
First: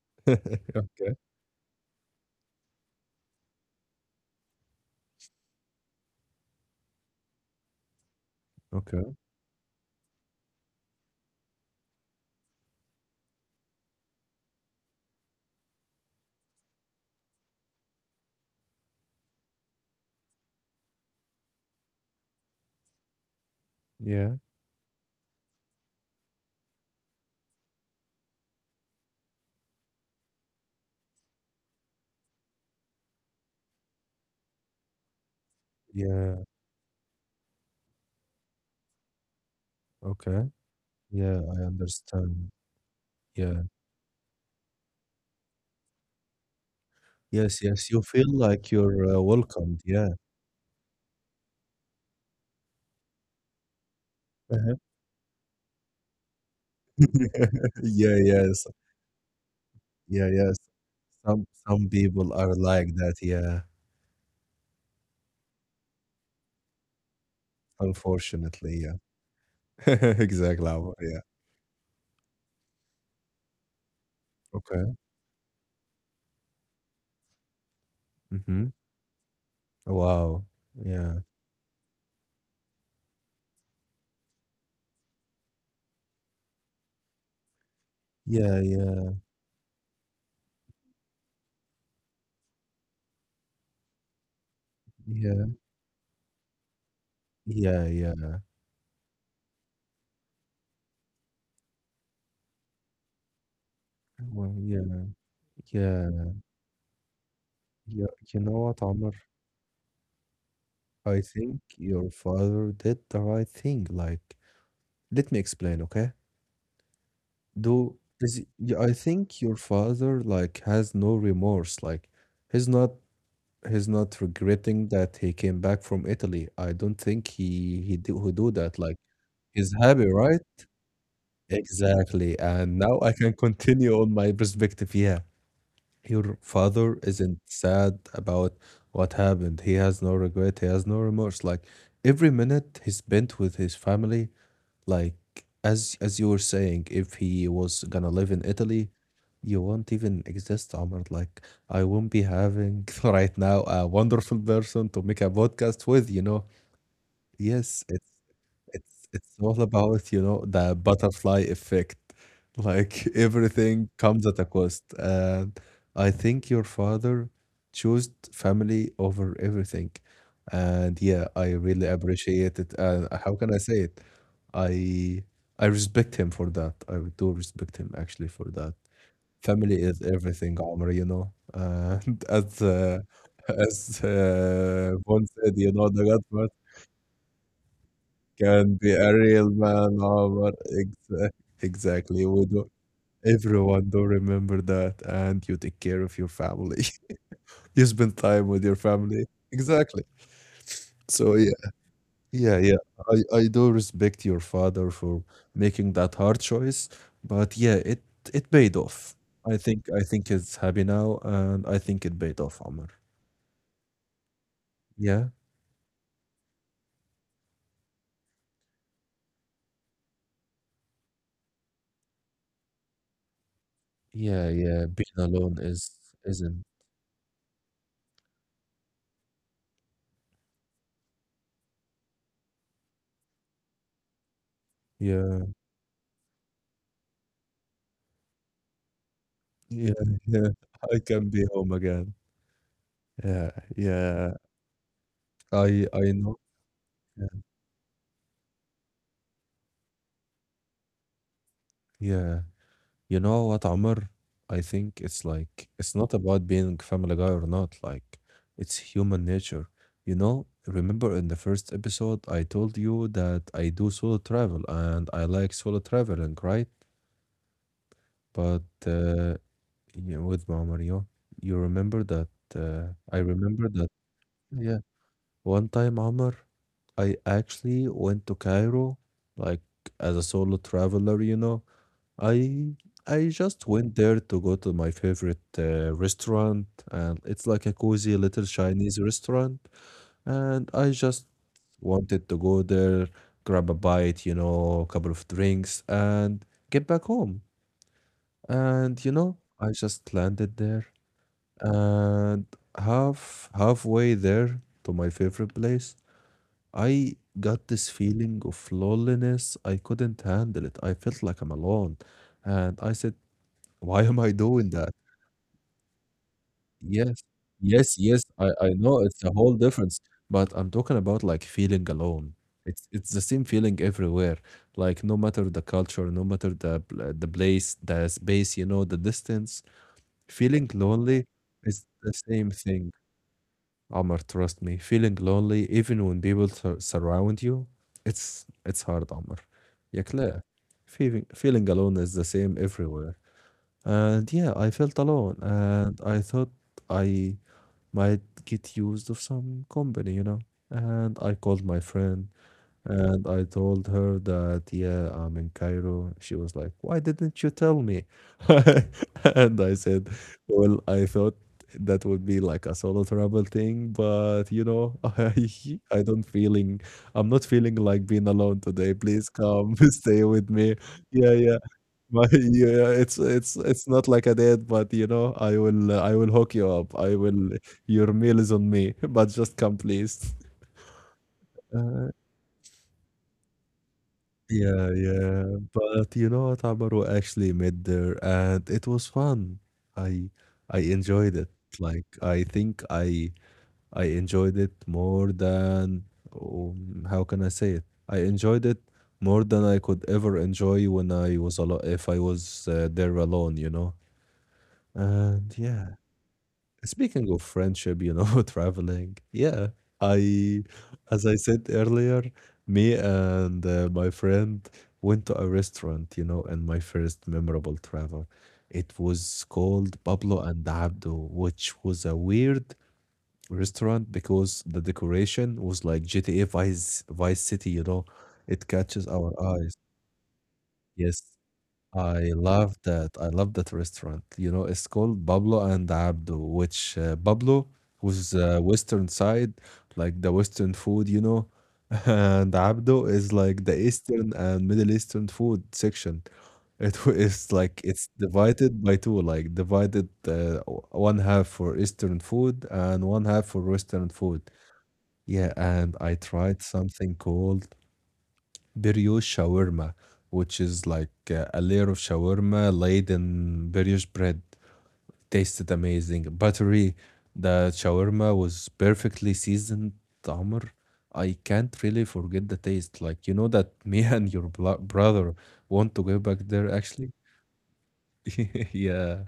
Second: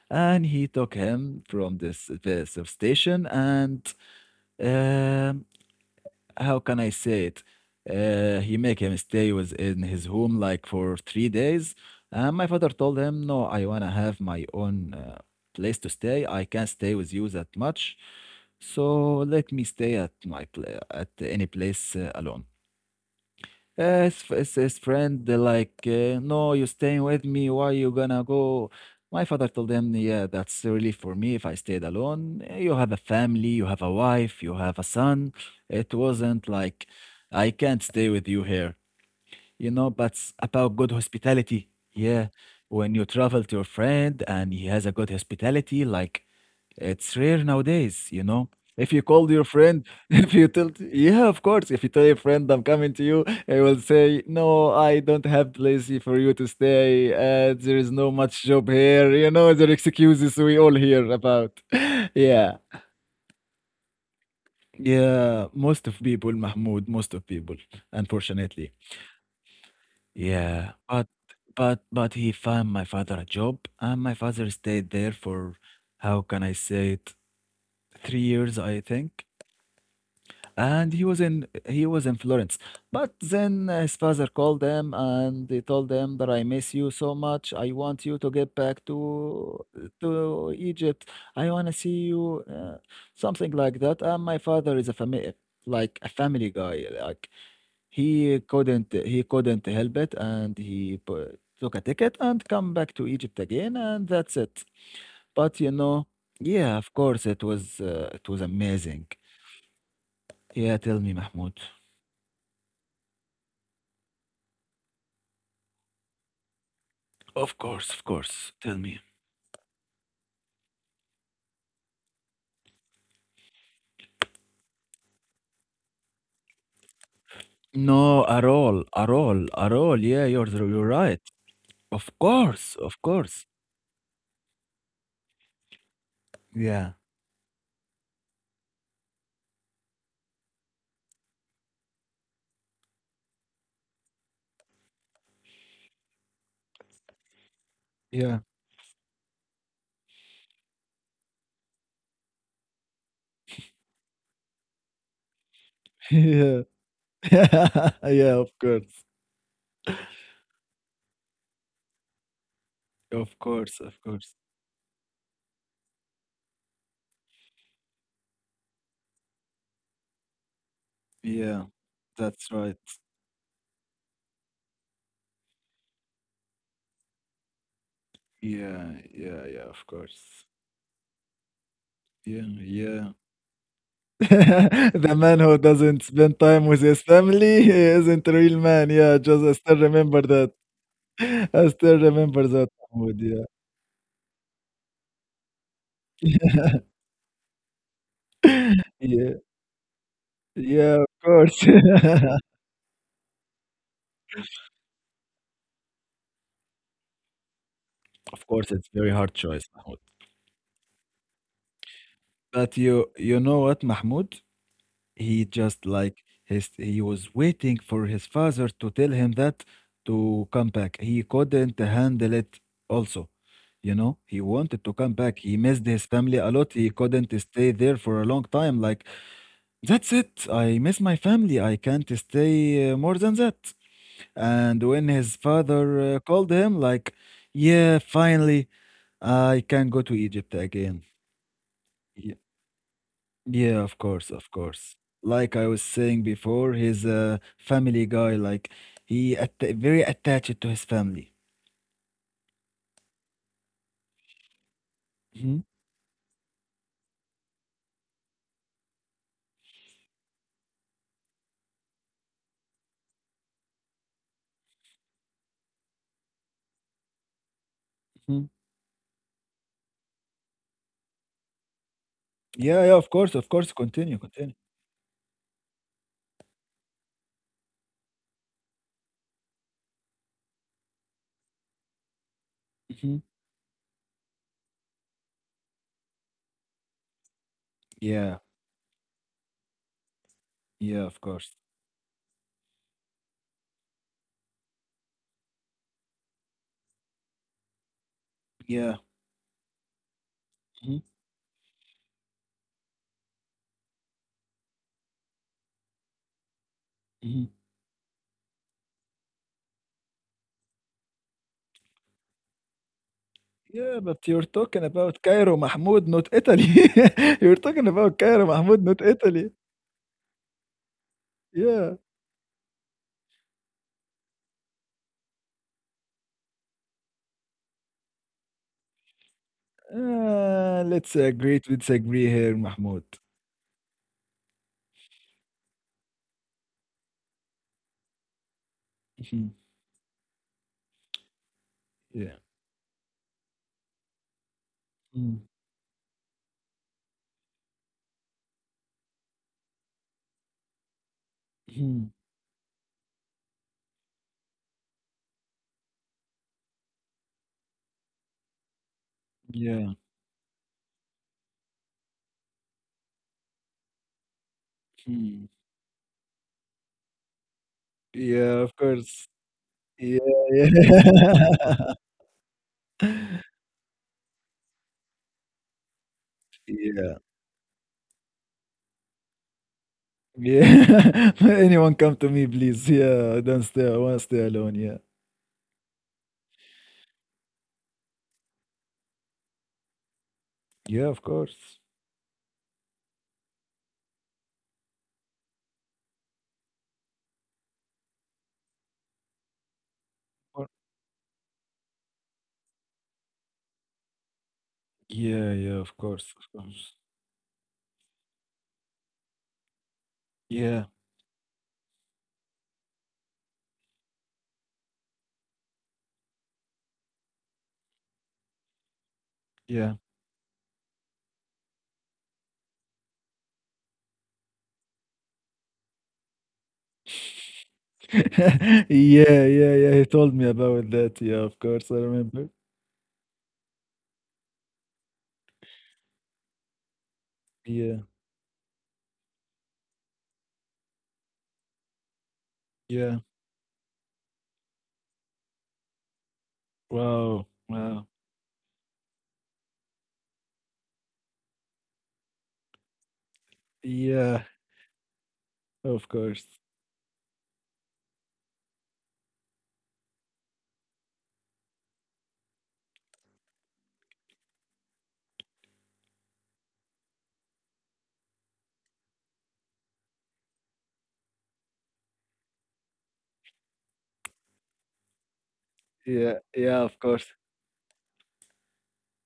And he took Okay, him from this the substation and, um, how can I say it? Uh, he make him okay. stay with in his home like for three days. And my father told him, "No, I wanna have my own uh, place to stay. I can't stay with you that much, so let me stay at my pla at any place uh, alone." Uh, his, Yeah, f- his his friend uh, like, uh, no, you staying with me, why you gonna go. My father told him, yeah, that's really for me if I stayed alone. Uh, you have a family, you have a wife, you have a son. It yeah. wasn't like I can't stay with you here, you know, but it's Okay. about good Yeah, I hospitality. Yeah. understand. When you travel to your Yeah. friend and he has a good hospitality, like it's rare Yes, yes. You nowadays, you feel know. like If you you're uh, call your welcomed. friend, <laughs> Yeah. if you tell, yeah, of course, if you tell your friend I'm coming to you, he will say, no, Uh-huh. I don't have place for you to stay. Uh, there <laughs> is no Yeah, much yes. job here. You know, there Yeah, excuses yes. we all hear Some about. some <laughs> people Yeah. are like that. Yeah. Yeah. Most of people, Mahmoud, most of people, unfortunately. Unfortunately. Yeah. <laughs> Exactly. Yeah, Alvaro, but yeah. but but he found my father a job, and my father stayed Okay. there for how can I say it, three years, Mm-hmm. I think. Wow. And he Yeah. was in he was in Florence. But then his father called them and they told them that I miss you so much. I want you to get Yeah, back to yeah. to Egypt. I want to see you, uh, something like that. And my father is a family Yeah. like a family guy, like. Yeah, yeah. He couldn't he couldn't help it, and he pu took a ticket and come back to Egypt again, and Well, that's yeah. it. But, you Yeah. know yeah, of course, it You, was, you uh, know it what, was Omar? amazing. Yeah, I tell me, think Mahmoud. your father did the right thing. Like, let me explain, okay? Of Do course, is of y- yeah, course. I Tell me. think your father like has no remorse. Like, he's not he's not regretting that he came back from Italy. I don't think he he do, he do No, that. at Like, all, at he's all, happy, at all. right? Yeah, you're you're right. Exactly. Of And now course, I can of course. continue on my perspective. Yeah. Your father Yeah, isn't sad about what happened. He has no regret. He has no remorse. Like every minute he spent with his family, like as as you were saying, if he was gonna live in yeah, Italy, you won't even exist, Omar. Like I won't be having <laughs> right now a wonderful person to make a podcast with, <laughs> you know. yeah, Yes, <laughs> it's yeah. Of course, it's it's all about, you know, the butterfly effect. Like <laughs> of course, everything of comes course. at a cost. And I think your father chose family over everything. And yeah, I Yeah, really that's appreciate it. right. And how can I say it? I I respect him for that. I do respect him actually for that. Yeah, yeah, yeah. Family Of is course. everything, Omar, you know. And <laughs> Yeah, as uh, yeah. as uh, <laughs> The Vaughn man said, who you know, doesn't the spend Godfather. time with his family isn't a real Can man. be a Yeah, just real I still man, remember Omar. that. Exa- <laughs> I still Exactly. We remember do. that, Mahmoud, yeah. Everyone do remember that, and you take care of your family. <laughs> You spend time with your <laughs> family. Yeah, Exactly. yeah, of So yeah, course. yeah, <laughs> yeah. I I do respect your father for making that hard choice, but yeah, it Of it course, paid it's very off. hard I choice, think Mahmoud. I think it's happy now, and I think it paid off, But Omar. you you know what, Mahmoud? Yeah, He just, like, his he was waiting for his father to tell him that to come back. He couldn't handle it also. You know, he yeah, wanted yeah. to come Being back. He alone missed is his family a isn't. lot. He couldn't stay there for a long time, like. That's it. I miss my family. I can't stay, uh, more than that. And when his Yeah, father, uh, called him, like yeah, finally, I can yeah, go to yeah. Egypt I again. can be home again. Yeah, Yeah, of course, yeah. of course. Like I was I I saying know. before, he's Yeah. a family guy. Like he at very attached to his family. Yeah. You know what, Amr? I think it's Hmm. like it's not about being Family Guy or not. Like it's human nature. You know, remember in the first episode I told you that I do solo travel and I like solo traveling, right? Hmm. But uh, you know, with Amr, you you remember that Yeah, uh, yeah, of I course, of remember course. that Continue, continue. yeah. One time, Amr, I actually went to Cairo like as a solo traveler, you know. I Hmm. I just went there to go to my favorite uh, restaurant, and it's like a cozy little Yeah, Chinese restaurant, and I yeah, just of course. wanted to go there, grab a bite, you know, a couple of drinks, and get back home. And Yeah. you know, I just landed there, Hmm. and half halfway there to my favorite place, I Hmm. got this feeling of loneliness. I couldn't handle it. I felt like I'm alone, and I said, why Yeah, am I but you're doing talking that? about Cairo Mahmoud, not Italy. Yes. <laughs> You're talking Yes, yes, about I Cairo I Mahmoud, know not it's a whole Italy. difference, but I'm talking about, like, feeling Yeah. alone. It's it's the same feeling everywhere, like, no matter the culture, no matter the pl the place, the space, you know, the distance, feeling Uh, let's lonely agree to is the disagree same here, thing, Mahmoud. Amr. Trust me. Feeling lonely, even when people sur surround you, it's it's hard, Amr. Mhm. يا clear? Feeling feeling alone is the Yeah. same everywhere. And yeah, I felt alone Mhm. Mm. and I thought I might get used of some company, you know. And I called my Mhm. friend and I told her that, yeah, I'm in Cairo. She was like, "Why didn't you tell me?" <laughs> And I Yeah. said, "Well, I thought that would be like a solo travel thing, but you know, <laughs> I I don't feeling I'm not feeling like being alone Yeah, of today. Please course. come <laughs> Yeah, stay with me." Yeah, yeah. yeah. <laughs> But <laughs> yeah, it's it's it's not like a date, but you know, I will I will hook you up. I Yeah. will Your meal is on me, <laughs> but just come, please. Yeah. <laughs> Anyone Uh, come to me, please. Yeah, I don't stay. I want to stay alone. yeah, Yeah. yeah. But you know what, Amaru actually met there and it was fun. I I Yeah, of enjoyed it. course. Like I think I I enjoyed it more than um, how can I say it? I enjoyed it more than I could ever Or- enjoy when I was alone if I was uh, there alone, you know. Yeah, And yeah, yeah. of course, of course. Speaking of friendship, you know, <laughs> traveling, yeah, I, Yeah, as I said earlier, me and uh, my friend went to a restaurant, you know, in my first memorable travel. It was called yeah. Pablo and Abdo, which was a weird restaurant because the decoration was like G T A Vice Vice City, you know, it catches <laughs> our eyes. Yeah, yeah, yeah. He told me Yes, about that. Yeah, of course, I I love remember. that. I love that restaurant. You know, it's called Pablo and Abdo, which uh, Pablo Yeah, was uh, Western side, like the Western food, you know, <laughs> and Abdo is yeah. like the Eastern and Middle Eastern food section. <laughs> It wa- is Wow, like it's wow. divided by two, like divided uh, o- one half for Eastern food and one half for Western food. Yeah, Yeah, and of I course. tried something called Biryosh shawarma, which is like uh, a layer of shawarma laid in brioche bread. Tasted amazing, buttery. The shawarma was perfectly seasoned, Amr. I can't really forget the taste. Like, you know that <laughs> me and your blo- brother want to go back Yeah, there yeah, of actually. course. <laughs> Yeah.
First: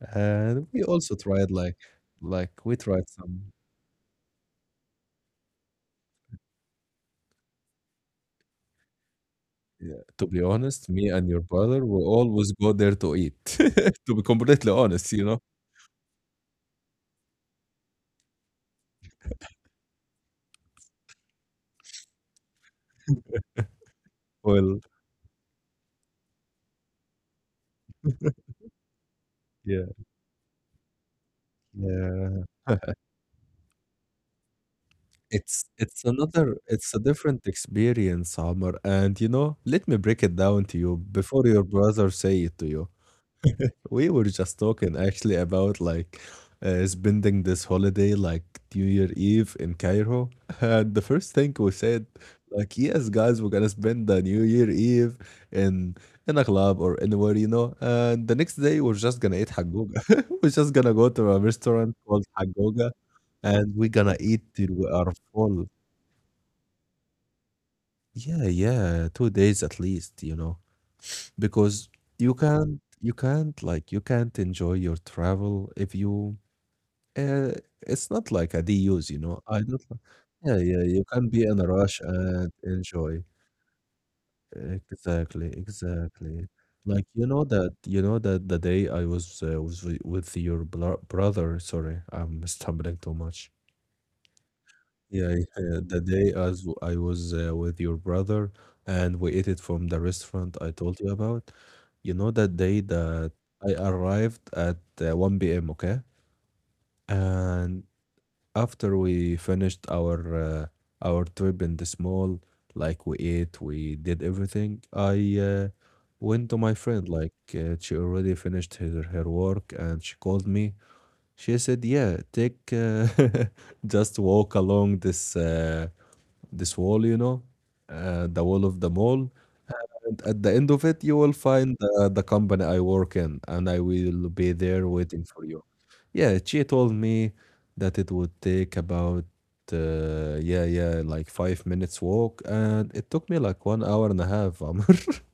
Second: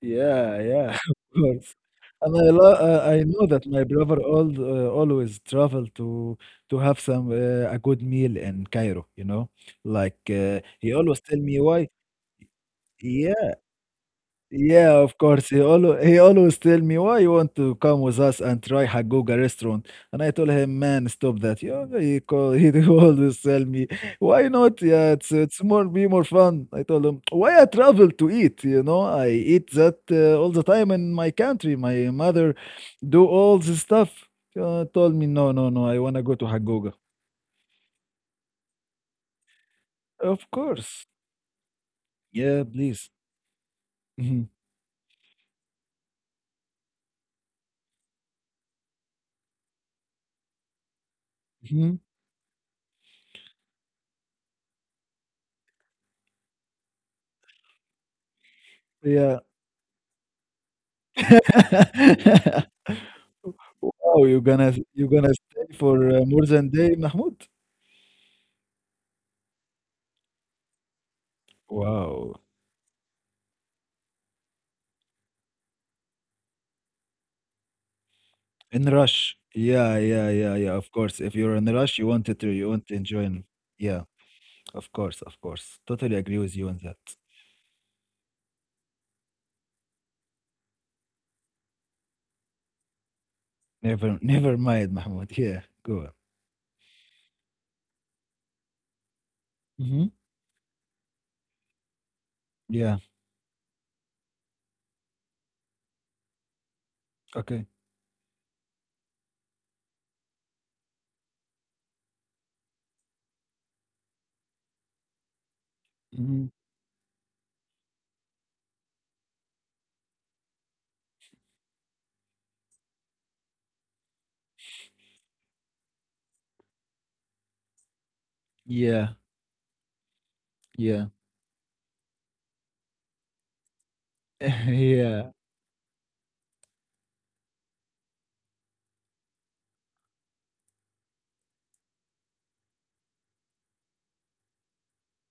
Yeah, we yeah, <laughs> also of tried course. like And I like lo we uh, tried I know some. that my brother al uh, always travel to to have some uh, a good meal in Cairo, you know? Yeah, Like, to be uh, honest, he me always and tell your me brother why. will always go there to eat. <laughs> To be completely Yeah, honest, of you know. course. He always he always tell me, "Why you want to come with us and try Haggooga restaurant?" And I told him, "Man, stop that." Yeah, he call <laughs> he always tell me, "Why Well, not? Yeah, it's it's more be more fun." I told him, "Why I travel to eat? You know, I eat yeah. that uh, all the time in my country. My Yeah. mother <laughs> do all this stuff." Uh, told me, "No, It's no, no. I it's wanna go to another it's Haggooga." a different experience, Amr. And you know, let me break it Of down to you course. before your brother say it Yeah, to you. please. We were Mhm. just talking actually about like uh, spending this holiday, like, New Year Eve in Cairo. And the first thing we Mhm. said, like, yes, guys, we're gonna spend the New Year Eve in in a club or anywhere, you know. And the next day, we're just gonna Yeah. eat hagoga. <laughs> We're just gonna go to a restaurant called <laughs> hagoga, and we're gonna Wow, eat you're till gonna we you're are gonna full. stay for uh, more than day, Mahmoud? Yeah, yeah, two days at least, you know, because you Wow. can't you can't like you can't enjoy your travel if you. Uh, it's not like a In a reuse, you rush. know. I don't know. Yeah, yeah, yeah, Yeah, yeah. yeah, Of you course. can If be you're in a in a rush rush, you want it to and you want to enjoy. enjoy it. Yeah, of course, of Exactly, course. Totally agree exactly. with you on that. Like, you know that you know that the day I was uh, was with with your bro brother. Sorry, I'm stumbling too much. Never <laughs> never mind, Mahmoud. Yeah, Yeah, yeah, the go on. day as w- I was uh, with your brother and we ate it from the Mm-hmm. restaurant I told you about. You know that day Yeah. that I arrived at uh, one p m. Okay, Okay. and after we finished our uh, our trip in the small, like we ate, we did everything. I uh, Hmm. went to my friend, like uh, she already finished her, her work, and she called me. She said, "Yeah, take uh, <laughs> just walk along this uh, this wall, you know, uh, the wall of the Yeah. mall." And at the end of it, Yeah. you will find the, the company I work in, and I will be <laughs> there waiting Yeah. for you. Yeah, she told me that it would take about, uh, yeah, yeah, like five minutes walk, and it took me like one hour and a half. Amr. <laughs>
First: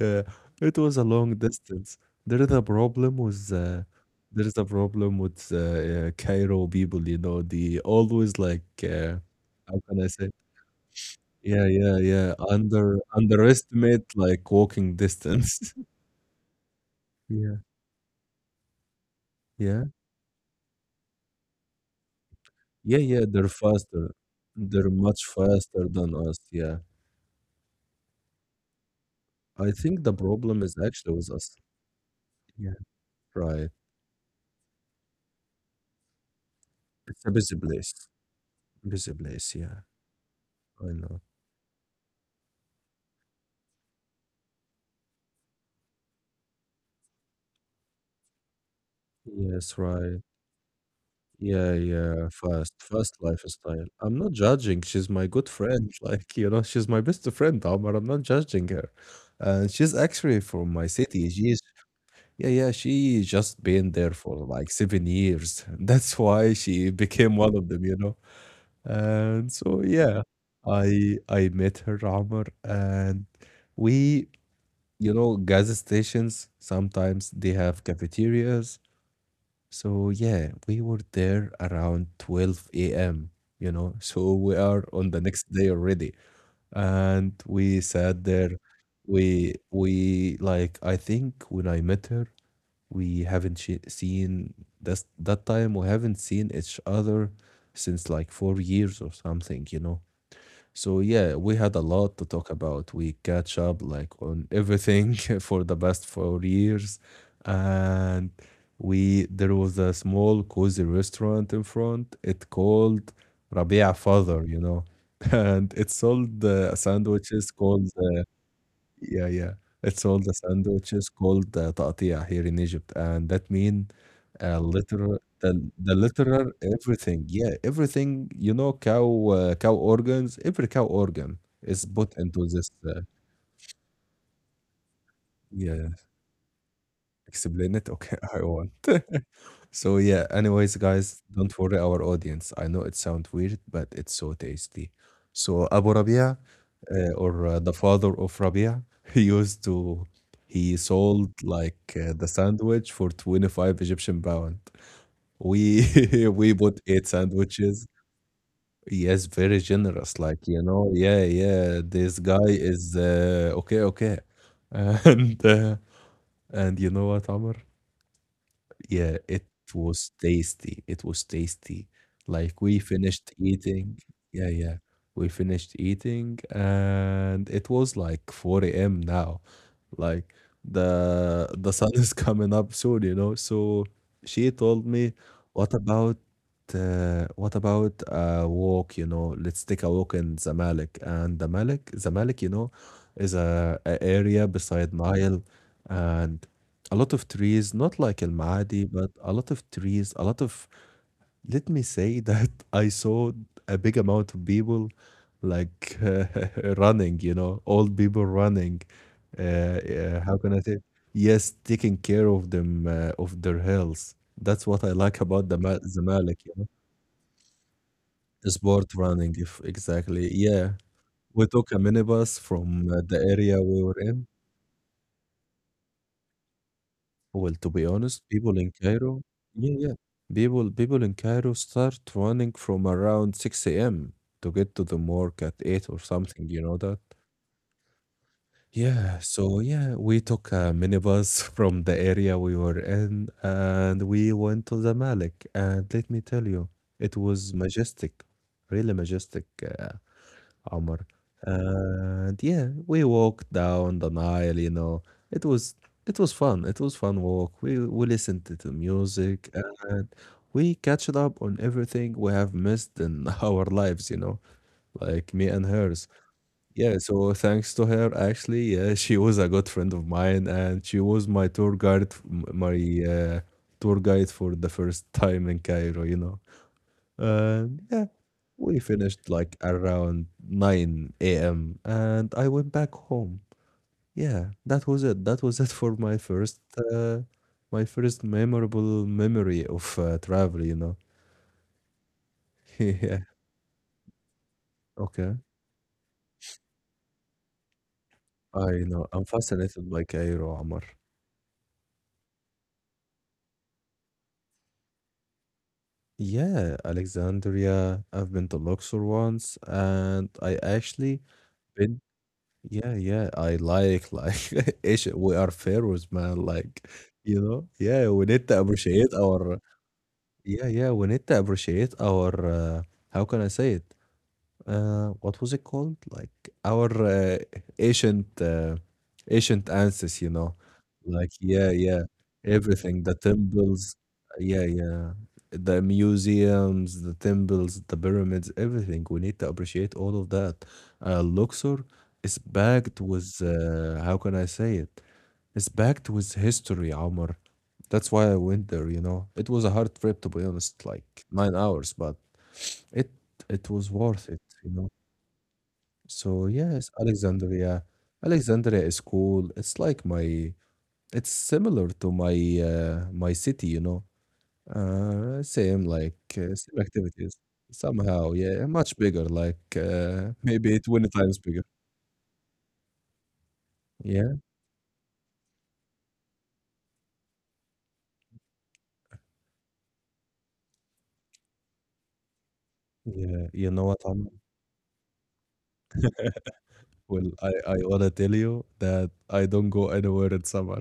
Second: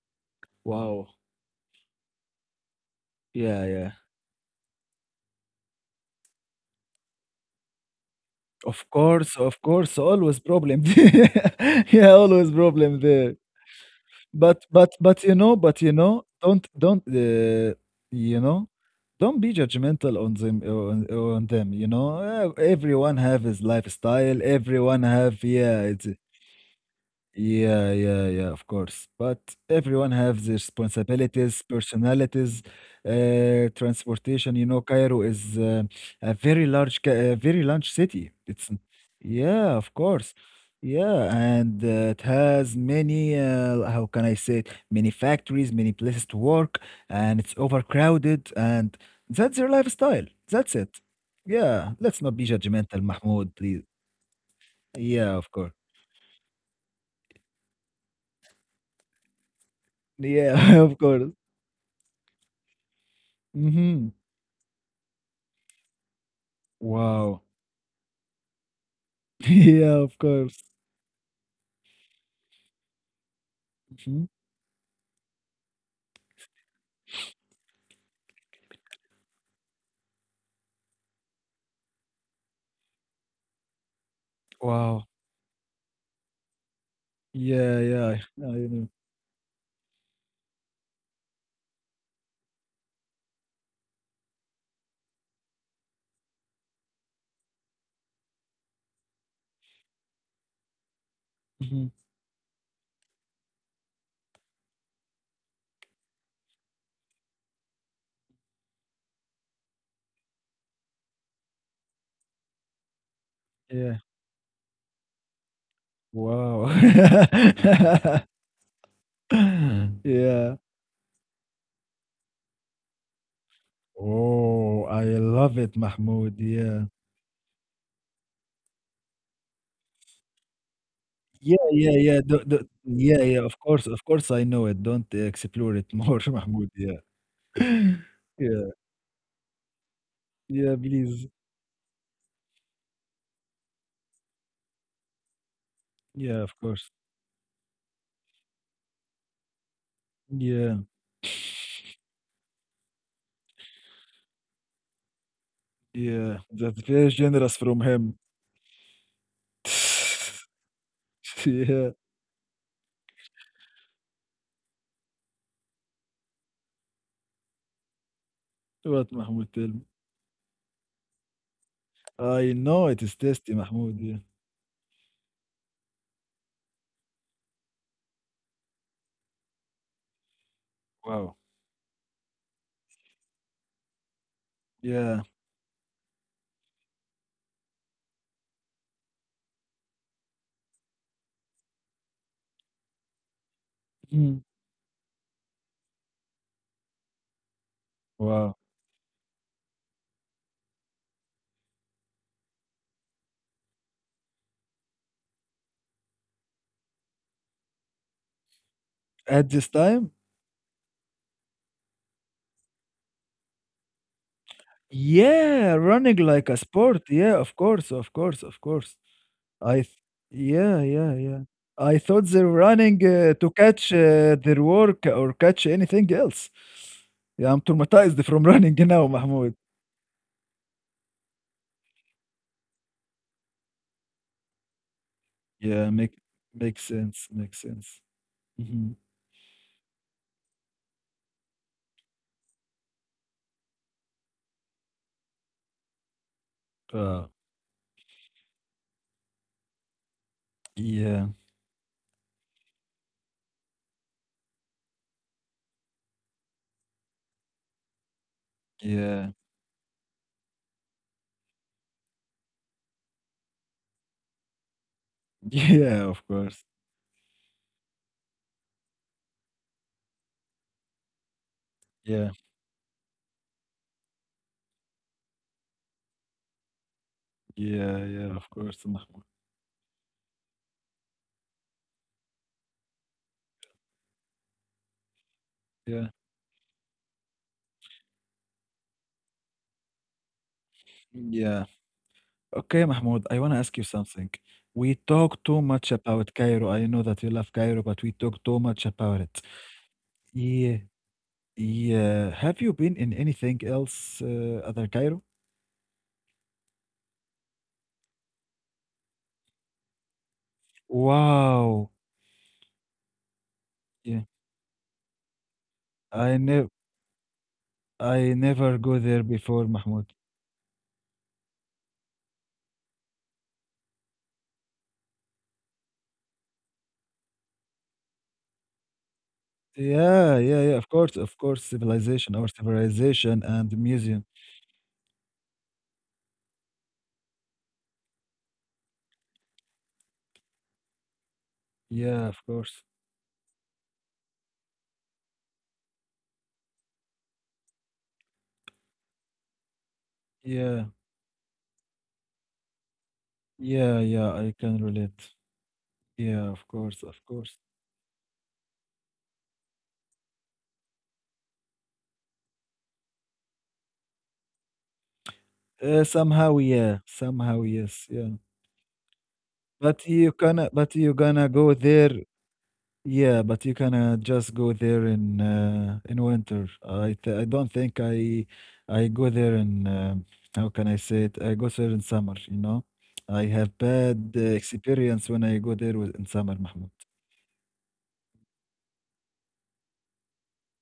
Yeah, it was a Wow. long distance. There is a problem with, Yeah, uh, yeah. there is a problem with uh, uh, Cairo people, you know, they always, like, Of uh, course, of how course, can I say? always problem. <laughs> Yeah, yeah, Yeah, yeah. always Under problem there. Underestimate, like, But walking but but you know, distance. but <laughs> you know, don't don't Yeah, uh, you know, don't be yeah, judgmental on them on, on them. You know, Uh, yeah, everyone yeah. have They're his faster. lifestyle. They're Everyone much have, yeah. faster It's, than us. Yeah, yeah, yeah, yeah, of course. But I think everyone the has their problem is actually with us. responsibilities, personalities, Yeah, uh, right. transportation. You know, Cairo is uh, a very large, ca- It's a a busy very large place. city. It's, Busy place. yeah, Yeah, of course. I know. Yeah, and uh, it has many, uh, how can I say it, many factories, many places to work, and it's overcrowded, and that's their Yes, right. lifestyle. That's it. Yeah, Yeah, let's yeah. not be Fast, judgmental, fast Mahmoud, please. lifestyle. I'm not judging. She's my Yeah, good of course. friend. <laughs> Like, you know, she's my best friend, Omar. I'm not judging her. And she's actually from Yeah, <laughs> my of city. course. She's Yeah, yeah, she just been Mhm. there for like seven years. <laughs> That's why she became Wow. one of them, you know. And <laughs> so Yeah, of yeah, course. I I met her, Amr, and we, Mhm. you know, gas stations sometimes they have cafeterias. So yeah, we were there around twelve a m, you know. <laughs> So we are on Wow. the next day already. And we Yeah, yeah, sat there. I I know. We we like, I think when I met her, we haven't she- seen this, that time we haven't seen each other since like four years or something, you know, so yeah, we had a Mhm. lot to talk about. We catch up, like, on everything <laughs> for the past four years. And we there was a small cozy restaurant in front, it called Rabia Yeah. Father, you know. <laughs> And it sold uh, Wow. sandwiches called uh, <laughs> yeah, yeah. It's all the Yeah. sandwiches called uh, تقطيع here in Egypt, and that mean uh, Oh, I literal love the it, the Mahmoud. literal Yeah. everything. Yeah, everything. You know, cow uh, cow organs. Every cow organ Yeah, is yeah, put yeah. The into the this. Uh, yeah, yeah, of course, of course, I know it. Don't explore Yeah, it more, <laughs> Mahmoud. Yeah. explain it. <laughs> Okay, <laughs> I Yeah. want. So yeah, anyways, Yeah, guys, please. don't worry our audience. I know it sounds weird, but it's so tasty. So Abu Rabia, Yeah, of course. uh, or uh, the father of Rabia, <laughs> he used to he Yeah. sold like uh, the sandwich for twenty-five Egyptian pound. We <laughs> Yeah. we bought That's eight very generous from sandwiches. him. Yes, very generous. Like, you know, yeah, <laughs> yeah, Yeah. this guy is uh, okay, okay. <laughs> And uh, and you know what, Amr? What, Yeah, it Mahmoud? Tell me. was tasty. It was tasty. I Like, we know it is finished tasty, eating. Mahmoud, yeah. Yeah, yeah. We finished eating and it was like four a m now, like Wow. the the sun is <laughs> coming up soon, you know. So she told me, Yeah. what about uh, what about a walk, you know, let's take a walk in Zamalek. And the Malik Zamalek, you know, is a, a Mm. area beside Nile and a lot of trees, not like Al Wow. Maadi, but a lot of trees, a lot of, let me say, <laughs> that I saw a big amount of people, like, uh, <laughs> running, you know, old people running. Uh, At this time? Uh, how can I say? Yes, taking care of them uh, of their health. That's what I like about the Yeah, Ma- running Zamalek, like you a know, sport. Yeah, of course, of course, of course. sport running. If I th Exactly, yeah, Yeah, yeah, we yeah. took a I minibus thought they're from uh, the running area uh, we to were in. catch uh, their work or catch anything else. Well, to Yeah, be I'm honest, traumatized people from <laughs> in running Cairo, now, yeah, Mahmoud. yeah, people people in Cairo start running from around six a m to get to the morgue at eight Yeah, or make something, you know makes that? sense, makes sense. Mhm. Yeah, so yeah, we took a minibus <laughs> from the area we were in and we went to the Malik. And let me tell you, it Uh, was majestic, really majestic. Uh, Omar. Yeah, And yeah, we walked down the Nile, you know. It was it was fun. It was fun walk. We we listened to the yeah, music and we catched up on everything we have missed in <laughs> our lives, you know, like me <laughs> and yeah, hers. of course. Yeah, so thanks to her, actually, yeah, <laughs> she was a good friend of mine and she was my tour guide, f- Yeah. m- my uh, tour guide for the first time in Cairo, you know. And Yeah. yeah, Yeah. Of we course, Mahmoud. finished like around nine a m and I went back home. Yeah, that was it. That was it for Yeah. my first uh, my first memorable memory of uh, travel, you know. Yeah. <laughs> Okay, Yeah. Mahmoud, I want to ask you something. We Okay. talk too much about Cairo. I know that you love Cairo, but we talk too I much know. about I'm it. fascinated by Cairo, Yeah. Amr. Yeah. Have you been in anything else uh, other Cairo? Yeah, Alexandria. I've been to Luxor once, and I actually Wow. been. Yeah, yeah, I like Yeah. like <laughs> ish we are pharaohs, I man. never Like, you know, yeah, we I need to never go appreciate there our. before, Mahmoud. Yeah, yeah, we need to appreciate our uh, how can I say it? Uh, what was it called? Like, our uh, ancient uh, ancient ancestors, you Yeah, know. yeah, yeah. Of course, Like, of course, yeah, yeah, civilization or everything, the civilization and temples, museum. yeah, yeah, the museums, the temples, the pyramids, everything. We need to appreciate all of that. Uh, Luxor Yeah, of is course. backed with uh, how can I say it? It's backed with history, Omar. That's why I went there, you know. It was a hard trip, to be Yeah. honest, like nine hours, but it it was Yeah, worth yeah, it, I you can know. relate. So Yeah, of yes, course, of course. Alexandria. Alexandria is cool. It's like my it's similar to my uh, my city, you know. Uh, same, Uh, like, uh, Somehow, same yeah. activities Somehow, yes, yeah. somehow. Yeah, much bigger, like, But you uh, <laughs> gonna maybe but twenty you times gonna bigger. go there Yeah, but you gonna Yeah, just go there in uh, in winter. I th I don't think I I go there in um how can I say it? I go there in summer, you know? I yeah. You have know what, bad Amr? uh, experience when I go there with in summer, Mahmoud. Well, I I wanna tell you that I don't go anywhere in summer,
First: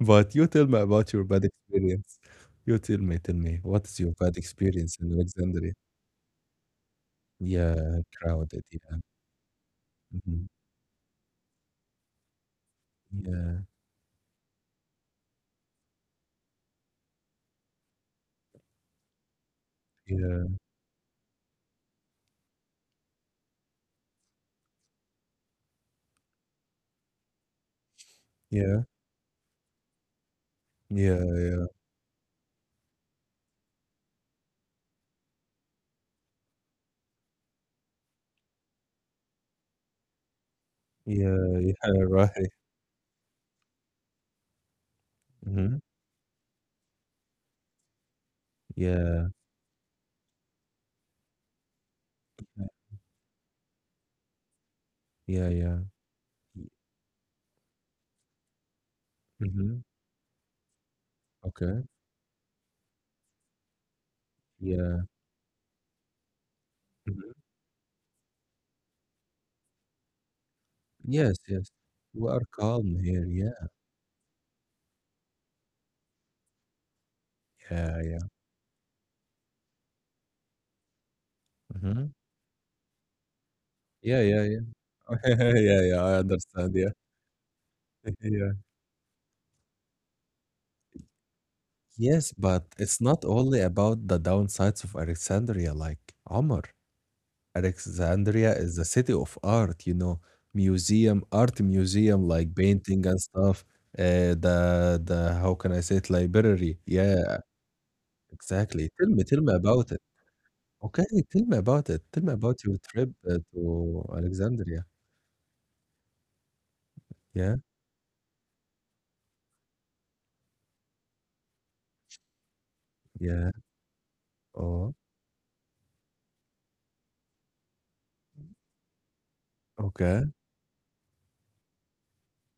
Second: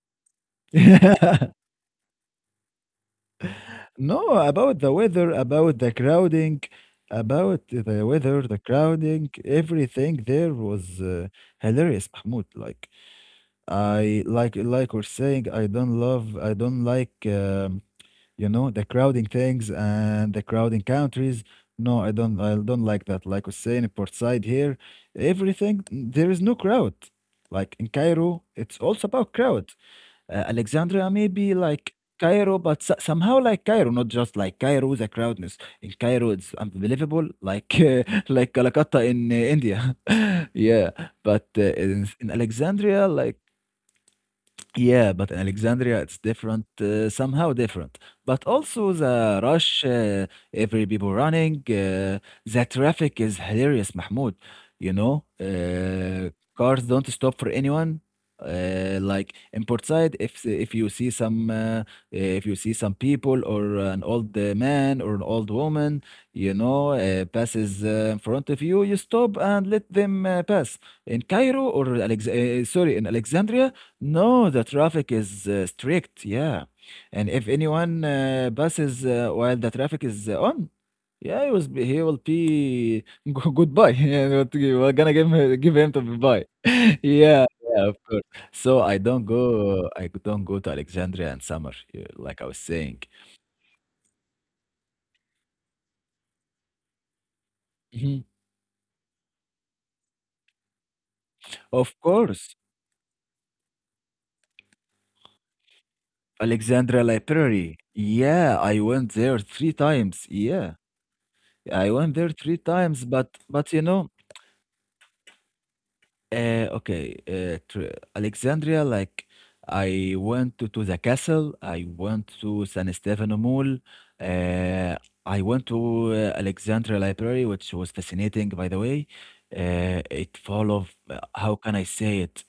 <laughs> but you tell me about your bad <laughs> experience. You tell me, tell me, what is your No, bad about the experience in weather, Alexandria? about the crowding, about Yeah, the weather, the crowded. Yeah. crowding, everything Mhm. there was uh, hilarious, Mahmoud. Like Yeah, I like like we're saying, I don't love, I don't like, um, you know, the crowding things and the yeah, crowding countries. No, I don't, I don't like that. Like we're saying, in Port Said here, everything there is no crowd. Like in Cairo, it's yeah, also about crowd. Uh, Alexandria yeah, maybe yeah, like Cairo, but so- somehow like Cairo, not just like Cairo, the crowdness in Cairo it's unbelievable, like <laughs> uh, like Calcutta in uh, India. <laughs> Yeah, yeah, but uh, yeah, <laughs> in, in right. Alexandria, like. Yeah, but in Mhm. Alexandria, it's different, uh, somehow different. But also Yeah, the rush, uh, every people running, uh, the traffic is hilarious, Mahmoud. You know, yeah, yeah. uh, Y- cars don't stop for anyone. Uh, like in Mhm. Port Said, if if you see some Okay. uh, if you see some people or an old uh, Yeah. man or an old woman, you know, uh, Mhm. passes uh, in front of you, you stop and let them uh, pass. In Yes, Cairo yes. or We Alex- are uh, sorry, calm in here. Yeah, Alexandria, no, the traffic is uh, strict, yeah. And if yeah, anyone yeah. uh, passes uh, while the traffic is uh, on, yeah, he was be- he Mhm. will be <laughs> go- goodbye. <laughs> Yeah, Yeah, yeah, what yeah. you- we're gonna give <laughs> him give Yeah, him yeah, to I goodbye. understand. Yeah. <laughs> Yeah, yeah, of <laughs> course. Yeah. So I don't go. I don't go to Alexandria and summer, yeah, Yes, like I was but it's saying. not only about the downsides of Alexandria, like, Omar. Mhm. Alexandria is a city of art, you know, museum, art Of museum, course, like painting and stuff. Uh, the the how can I say it, library? Alexandria Yeah, Library. Yeah, I exactly. Tell went me, there tell me three about it. times. Yeah, Okay, tell me about I it. went Tell there me about three your times, trip but uh, but you to know. Alexandria. Uh, okay, Yeah, uh, tr- Alexandria, like I went to, to the castle, I went to San Stefano yeah. Mall, Oh, uh, I went to uh, Alexandria Library, which was fascinating, by the way. Uh, okay. It full of, uh, how can I say it?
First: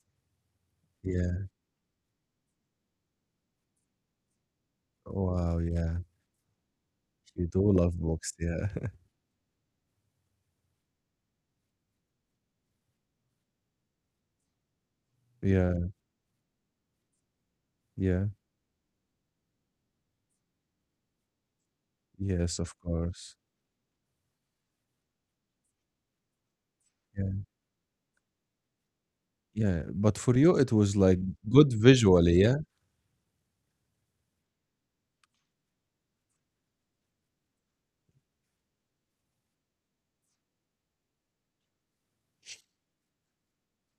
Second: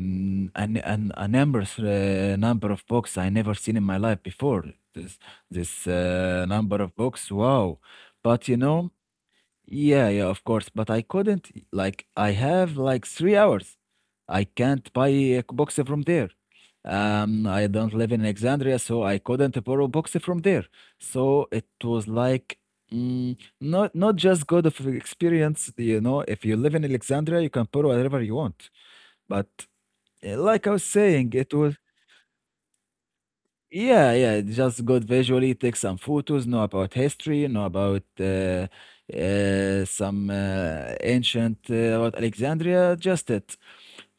Mm, an, an, a Yeah. numbers, uh, number of books I never seen in my life before. This, Wow. this Yeah. uh, number of books, You do wow. love books. But you Yeah. <laughs> know, yeah, yeah, of course, but I couldn't. Like, I have like three hours. I can't buy a box Yeah. from there. Um, I don't live Yeah. in Alexandria, so I couldn't borrow books from there. So it was like, Yes, of mm, course. not not just good of experience, you know. If you live in Alexandria, Yeah. you can borrow whatever you want. But Yeah. But uh, for like you, I was it was like saying, it was. good visually. Yeah. Yeah, yeah, it's just good visually. Take some photos, know about history, know about uh, uh, some uh, ancient uh, about Alexandria, just it.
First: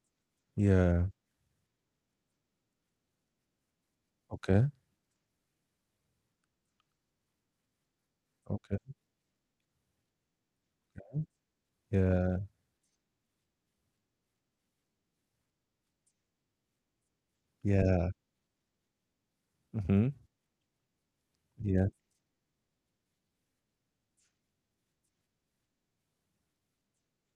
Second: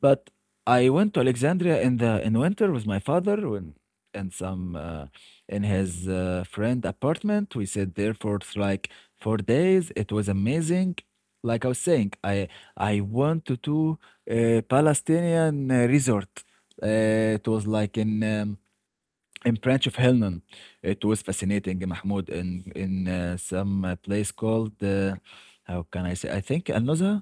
But I Yeah. went to Alexandria in the in winter with my father when and Okay. some uh, in his uh, friend apartment. We sat there for Okay. like four days. It was amazing. Like I was saying, Yeah. I I went to two uh, Palestinian uh, resort. Uh, it was like Yeah. in. Um, in Branch of Mhm. Hellman. It was Yeah. fascinating, Mahmoud, in in uh, some uh, place called uh, how can I say? I think Al-Nuzha.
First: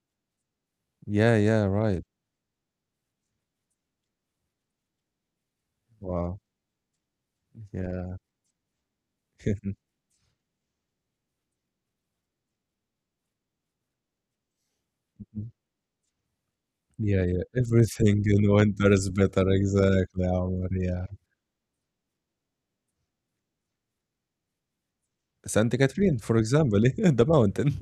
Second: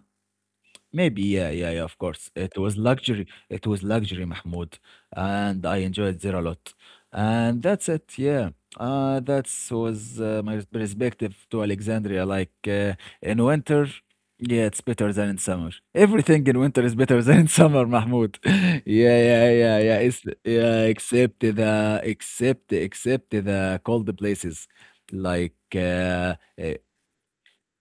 Maybe, Yeah, yeah, yeah, yeah, yeah, of right. course. It was luxury. It was luxury, Mahmoud, and I enjoyed there Wow. a lot. And that's Yeah. it, yeah. Uh, that was uh, my perspective to Alexandria. Like uh, in winter, yeah, it's better than in <laughs> summer. Everything in winter Yeah, is yeah. better <laughs> than in Everything summer, in Mahmoud. winter is <laughs> Yeah, better. yeah, yeah, yeah. Exactly, It's Omar. Yeah. yeah, except the except except the cold places, like Santa Catherine, uh, for uh, example, <laughs> the mountain.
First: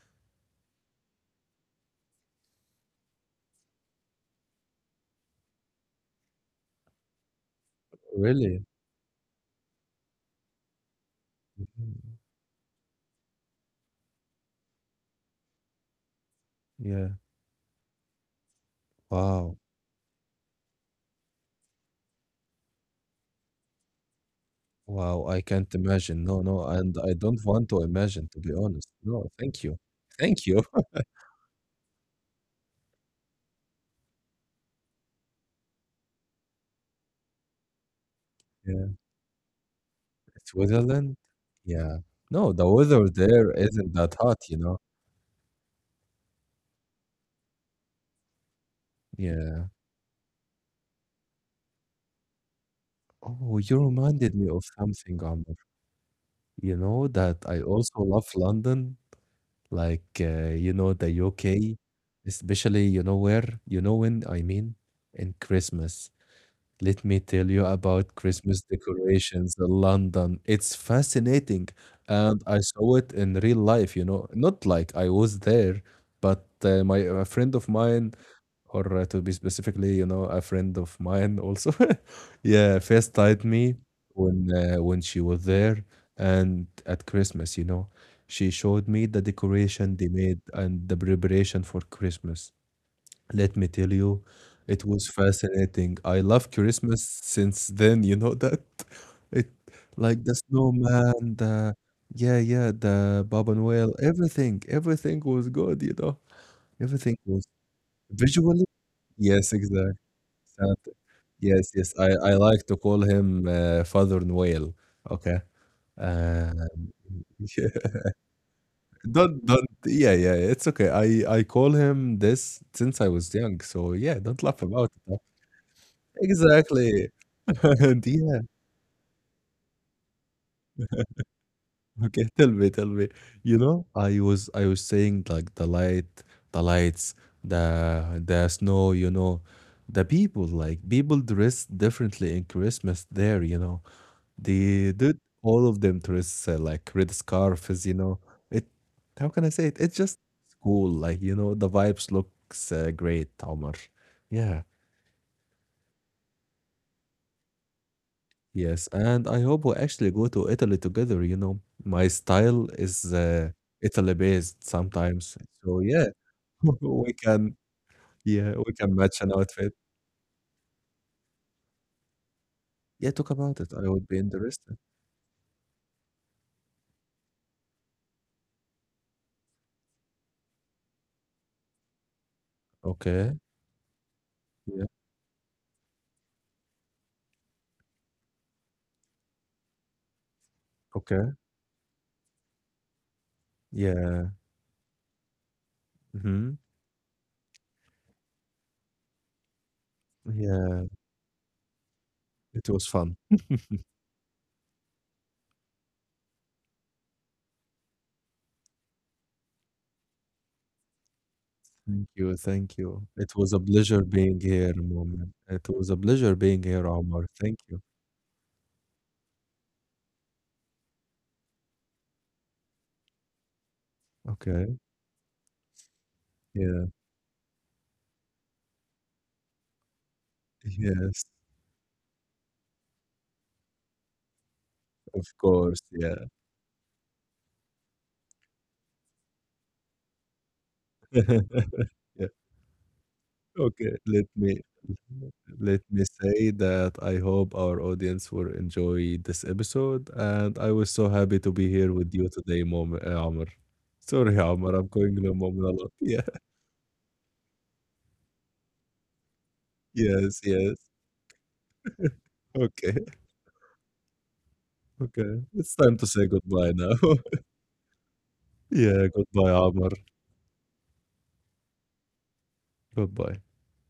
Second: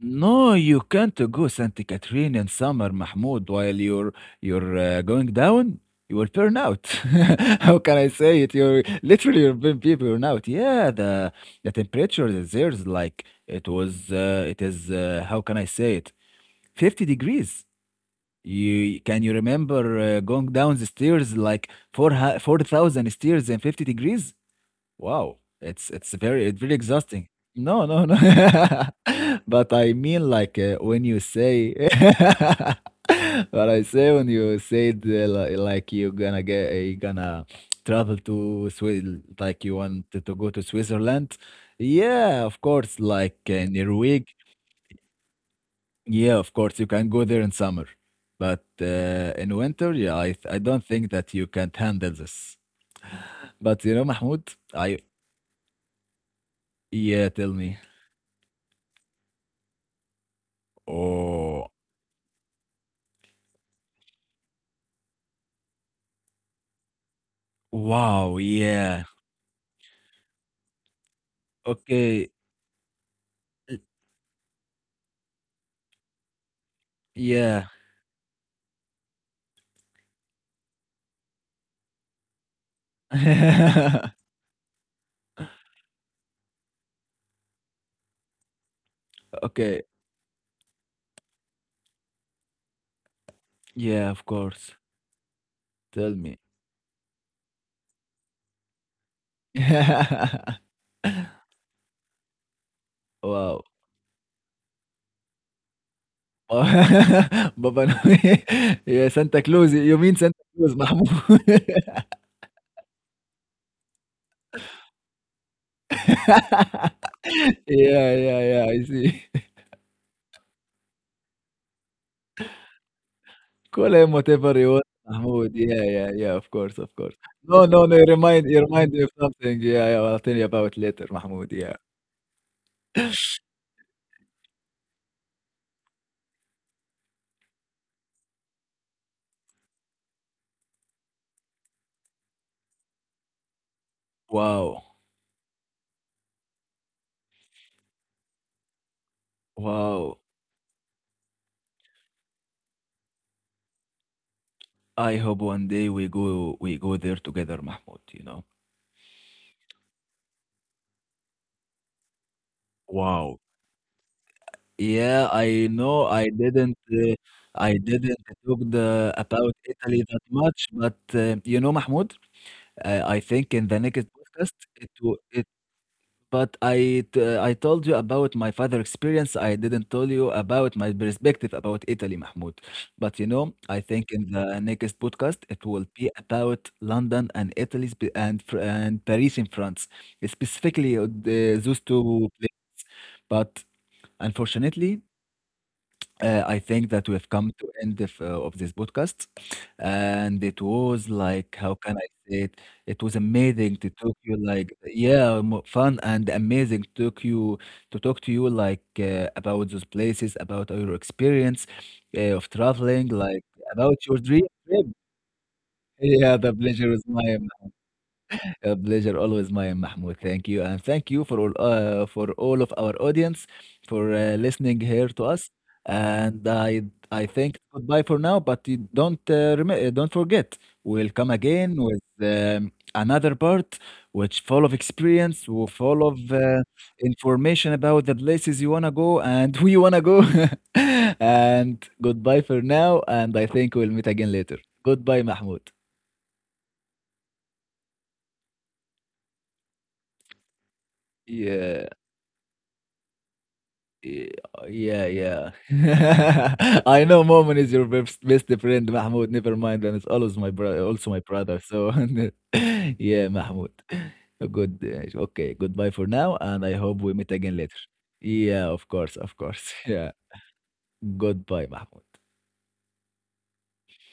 no, you can't go Santa Catherine in summer, Mahmoud, while you're you're uh, going down. You will burn out. <laughs> How can I say it? Really? You're literally you're burn be burn out. Yeah, the the Mhm. temperature is there's like it was. Uh, it is. Uh, how can I say it? Fifty Yeah. degrees. You can you Wow. remember uh, going down the stairs like four four thousand stairs and fifty degrees? Wow. Wow, I can't it's it's imagine. No, very it's no. very And I exhausting. don't want to No, no, no. imagine, to be honest. No, <laughs> thank But you. I mean, Thank like you. uh, <laughs> when you say, <laughs> but I say when you say the, li- like you're gonna get you're gonna travel to Yeah. Swiss, like you want to go to Switzerland? Switzerland. Yeah. Yeah, No, of the course, weather like there uh, isn't that Norway. hot, you know? Yeah, of course, you can go there in summer, but uh, in Yeah. winter, yeah, I th- I don't think that you can handle this. Oh, <laughs> you But you know, reminded Mahmoud, me of I something, Amr. You know yeah, that tell I me. also love London, like, uh, you know, the Oh, U K, especially, you know, where, you know, when I mean, in Christmas. Let me tell you about wow, Christmas yeah. decorations in London. It's fascinating. Okay, And I saw it in real uh, life, you know, not like I was there, but uh, my a friend yeah. of mine, or uh, to be specifically, you know, a friend of mine also, <laughs> yeah, FaceTimed me <laughs> when uh, when she was there and at Christmas, you know, she showed me the Okay, decoration they made and the preparation for Christmas. Let me tell yeah, you, of course. it was fascinating. Tell I me. love Christmas since then, you know that? <laughs> It, like, the <laughs> snowman, the yeah, yeah, the Baba Wow. Noel, everything, everything was good, you know. Everything was <laughs> Baba Noel. visually. <laughs> Yeah, Santa Yes, Claus. exactly. You mean Santa Claus, Santa. Mahmoud. Yes, yes. I, I like to call him uh, Father Noel. Okay. Uh, <laughs> <laughs> yeah. Yeah, yeah, yeah, I see. <laughs> Don't don't yeah, yeah, it's okay. I I call him this since I was young, so Call him yeah, don't whatever laugh you want, about it. Mahmoud. Yeah, yeah, yeah, of course, of Exactly. course. <laughs> No, no, no, you And yeah, remind you remind me of something. Yeah, yeah, I'll tell you about later, Mahmoud. Yeah. okay, tell me, tell me. You know, I was I was saying, like, the light, the lights, the the snow, you know, the people, like, people dress differently in Christmas there, you know. Wow. They did all of them dress uh, like red scarves, you know. It, how can I say it? It's just Wow. cool, like, you know, the vibes looks uh, great, Omar. Yeah. I hope one day we go we go there together, Mahmoud, you know. Yes, and I hope we actually go to Italy together, you know. My style is Wow. uh, Italy based Yeah, sometimes. I So know yeah, I didn't <laughs> we uh, can I didn't yeah, talk we can the match an about outfit. Italy that much, but uh, you know, Mahmoud, uh, Yeah, I talk think about in it. the I next would be podcast interested. it will. But I t- I told you about my father experience. I didn't tell you about my perspective about Italy, Mahmoud. But you Okay. know, I think in the Yeah. next podcast it will be about London and Italy spe- and Fr- and Paris in France, specifically uh, Okay. the- those two. pla- But Yeah. unfortunately, uh, I Hmm. think that we've come to end of, uh, of this podcast, and it Yeah. was like how can I say it? It was It was fun. amazing to talk to you, like yeah, mo- fun and amazing to talk you to talk to you like uh, about those places, about your experience Thank uh, you. of Thank you. traveling, It like was a pleasure about your being dream here, trip. <laughs> Moment. It was a pleasure Yeah, the being here, pleasure is Omar. mine. Thank you. A pleasure always mine, Mahmoud. Thank you. And thank you for all uh, for all of our audience for uh, listening Okay. here to us. And I Yeah. I think goodbye for now, but you don't uh, rem- uh, don't forget. <laughs> We'll Yes. come again with um, another part which full of Of experience, will course. full Yeah. of uh, information about the places you want to go and <laughs> we want to go. <laughs> And <laughs> Yeah. goodbye for now, and I think we'll Okay, meet let again later. me Goodbye, Mahmoud. let me say that I hope our audience will enjoy this episode, and I was so happy to be Yeah. here with you today, Mom, uh, Amr. Y Sorry, Amr, I'm Yeah, calling you yeah. Mom a lot. Yeah, <laughs> I know Mo'min is your best best friend, Mahmoud, never mind, <laughs> and it's always yes, my yes. brother. Also my brother, so <laughs> Okay, yeah, Mahmoud. Good, <laughs> uh, okay. okay, It's goodbye time for to say now, and goodbye I now. hope we meet <laughs> again later. Yeah, of Yeah, course, of goodbye, course. <laughs> Amr. Yeah. Goodbye, Mahmoud. Goodbye.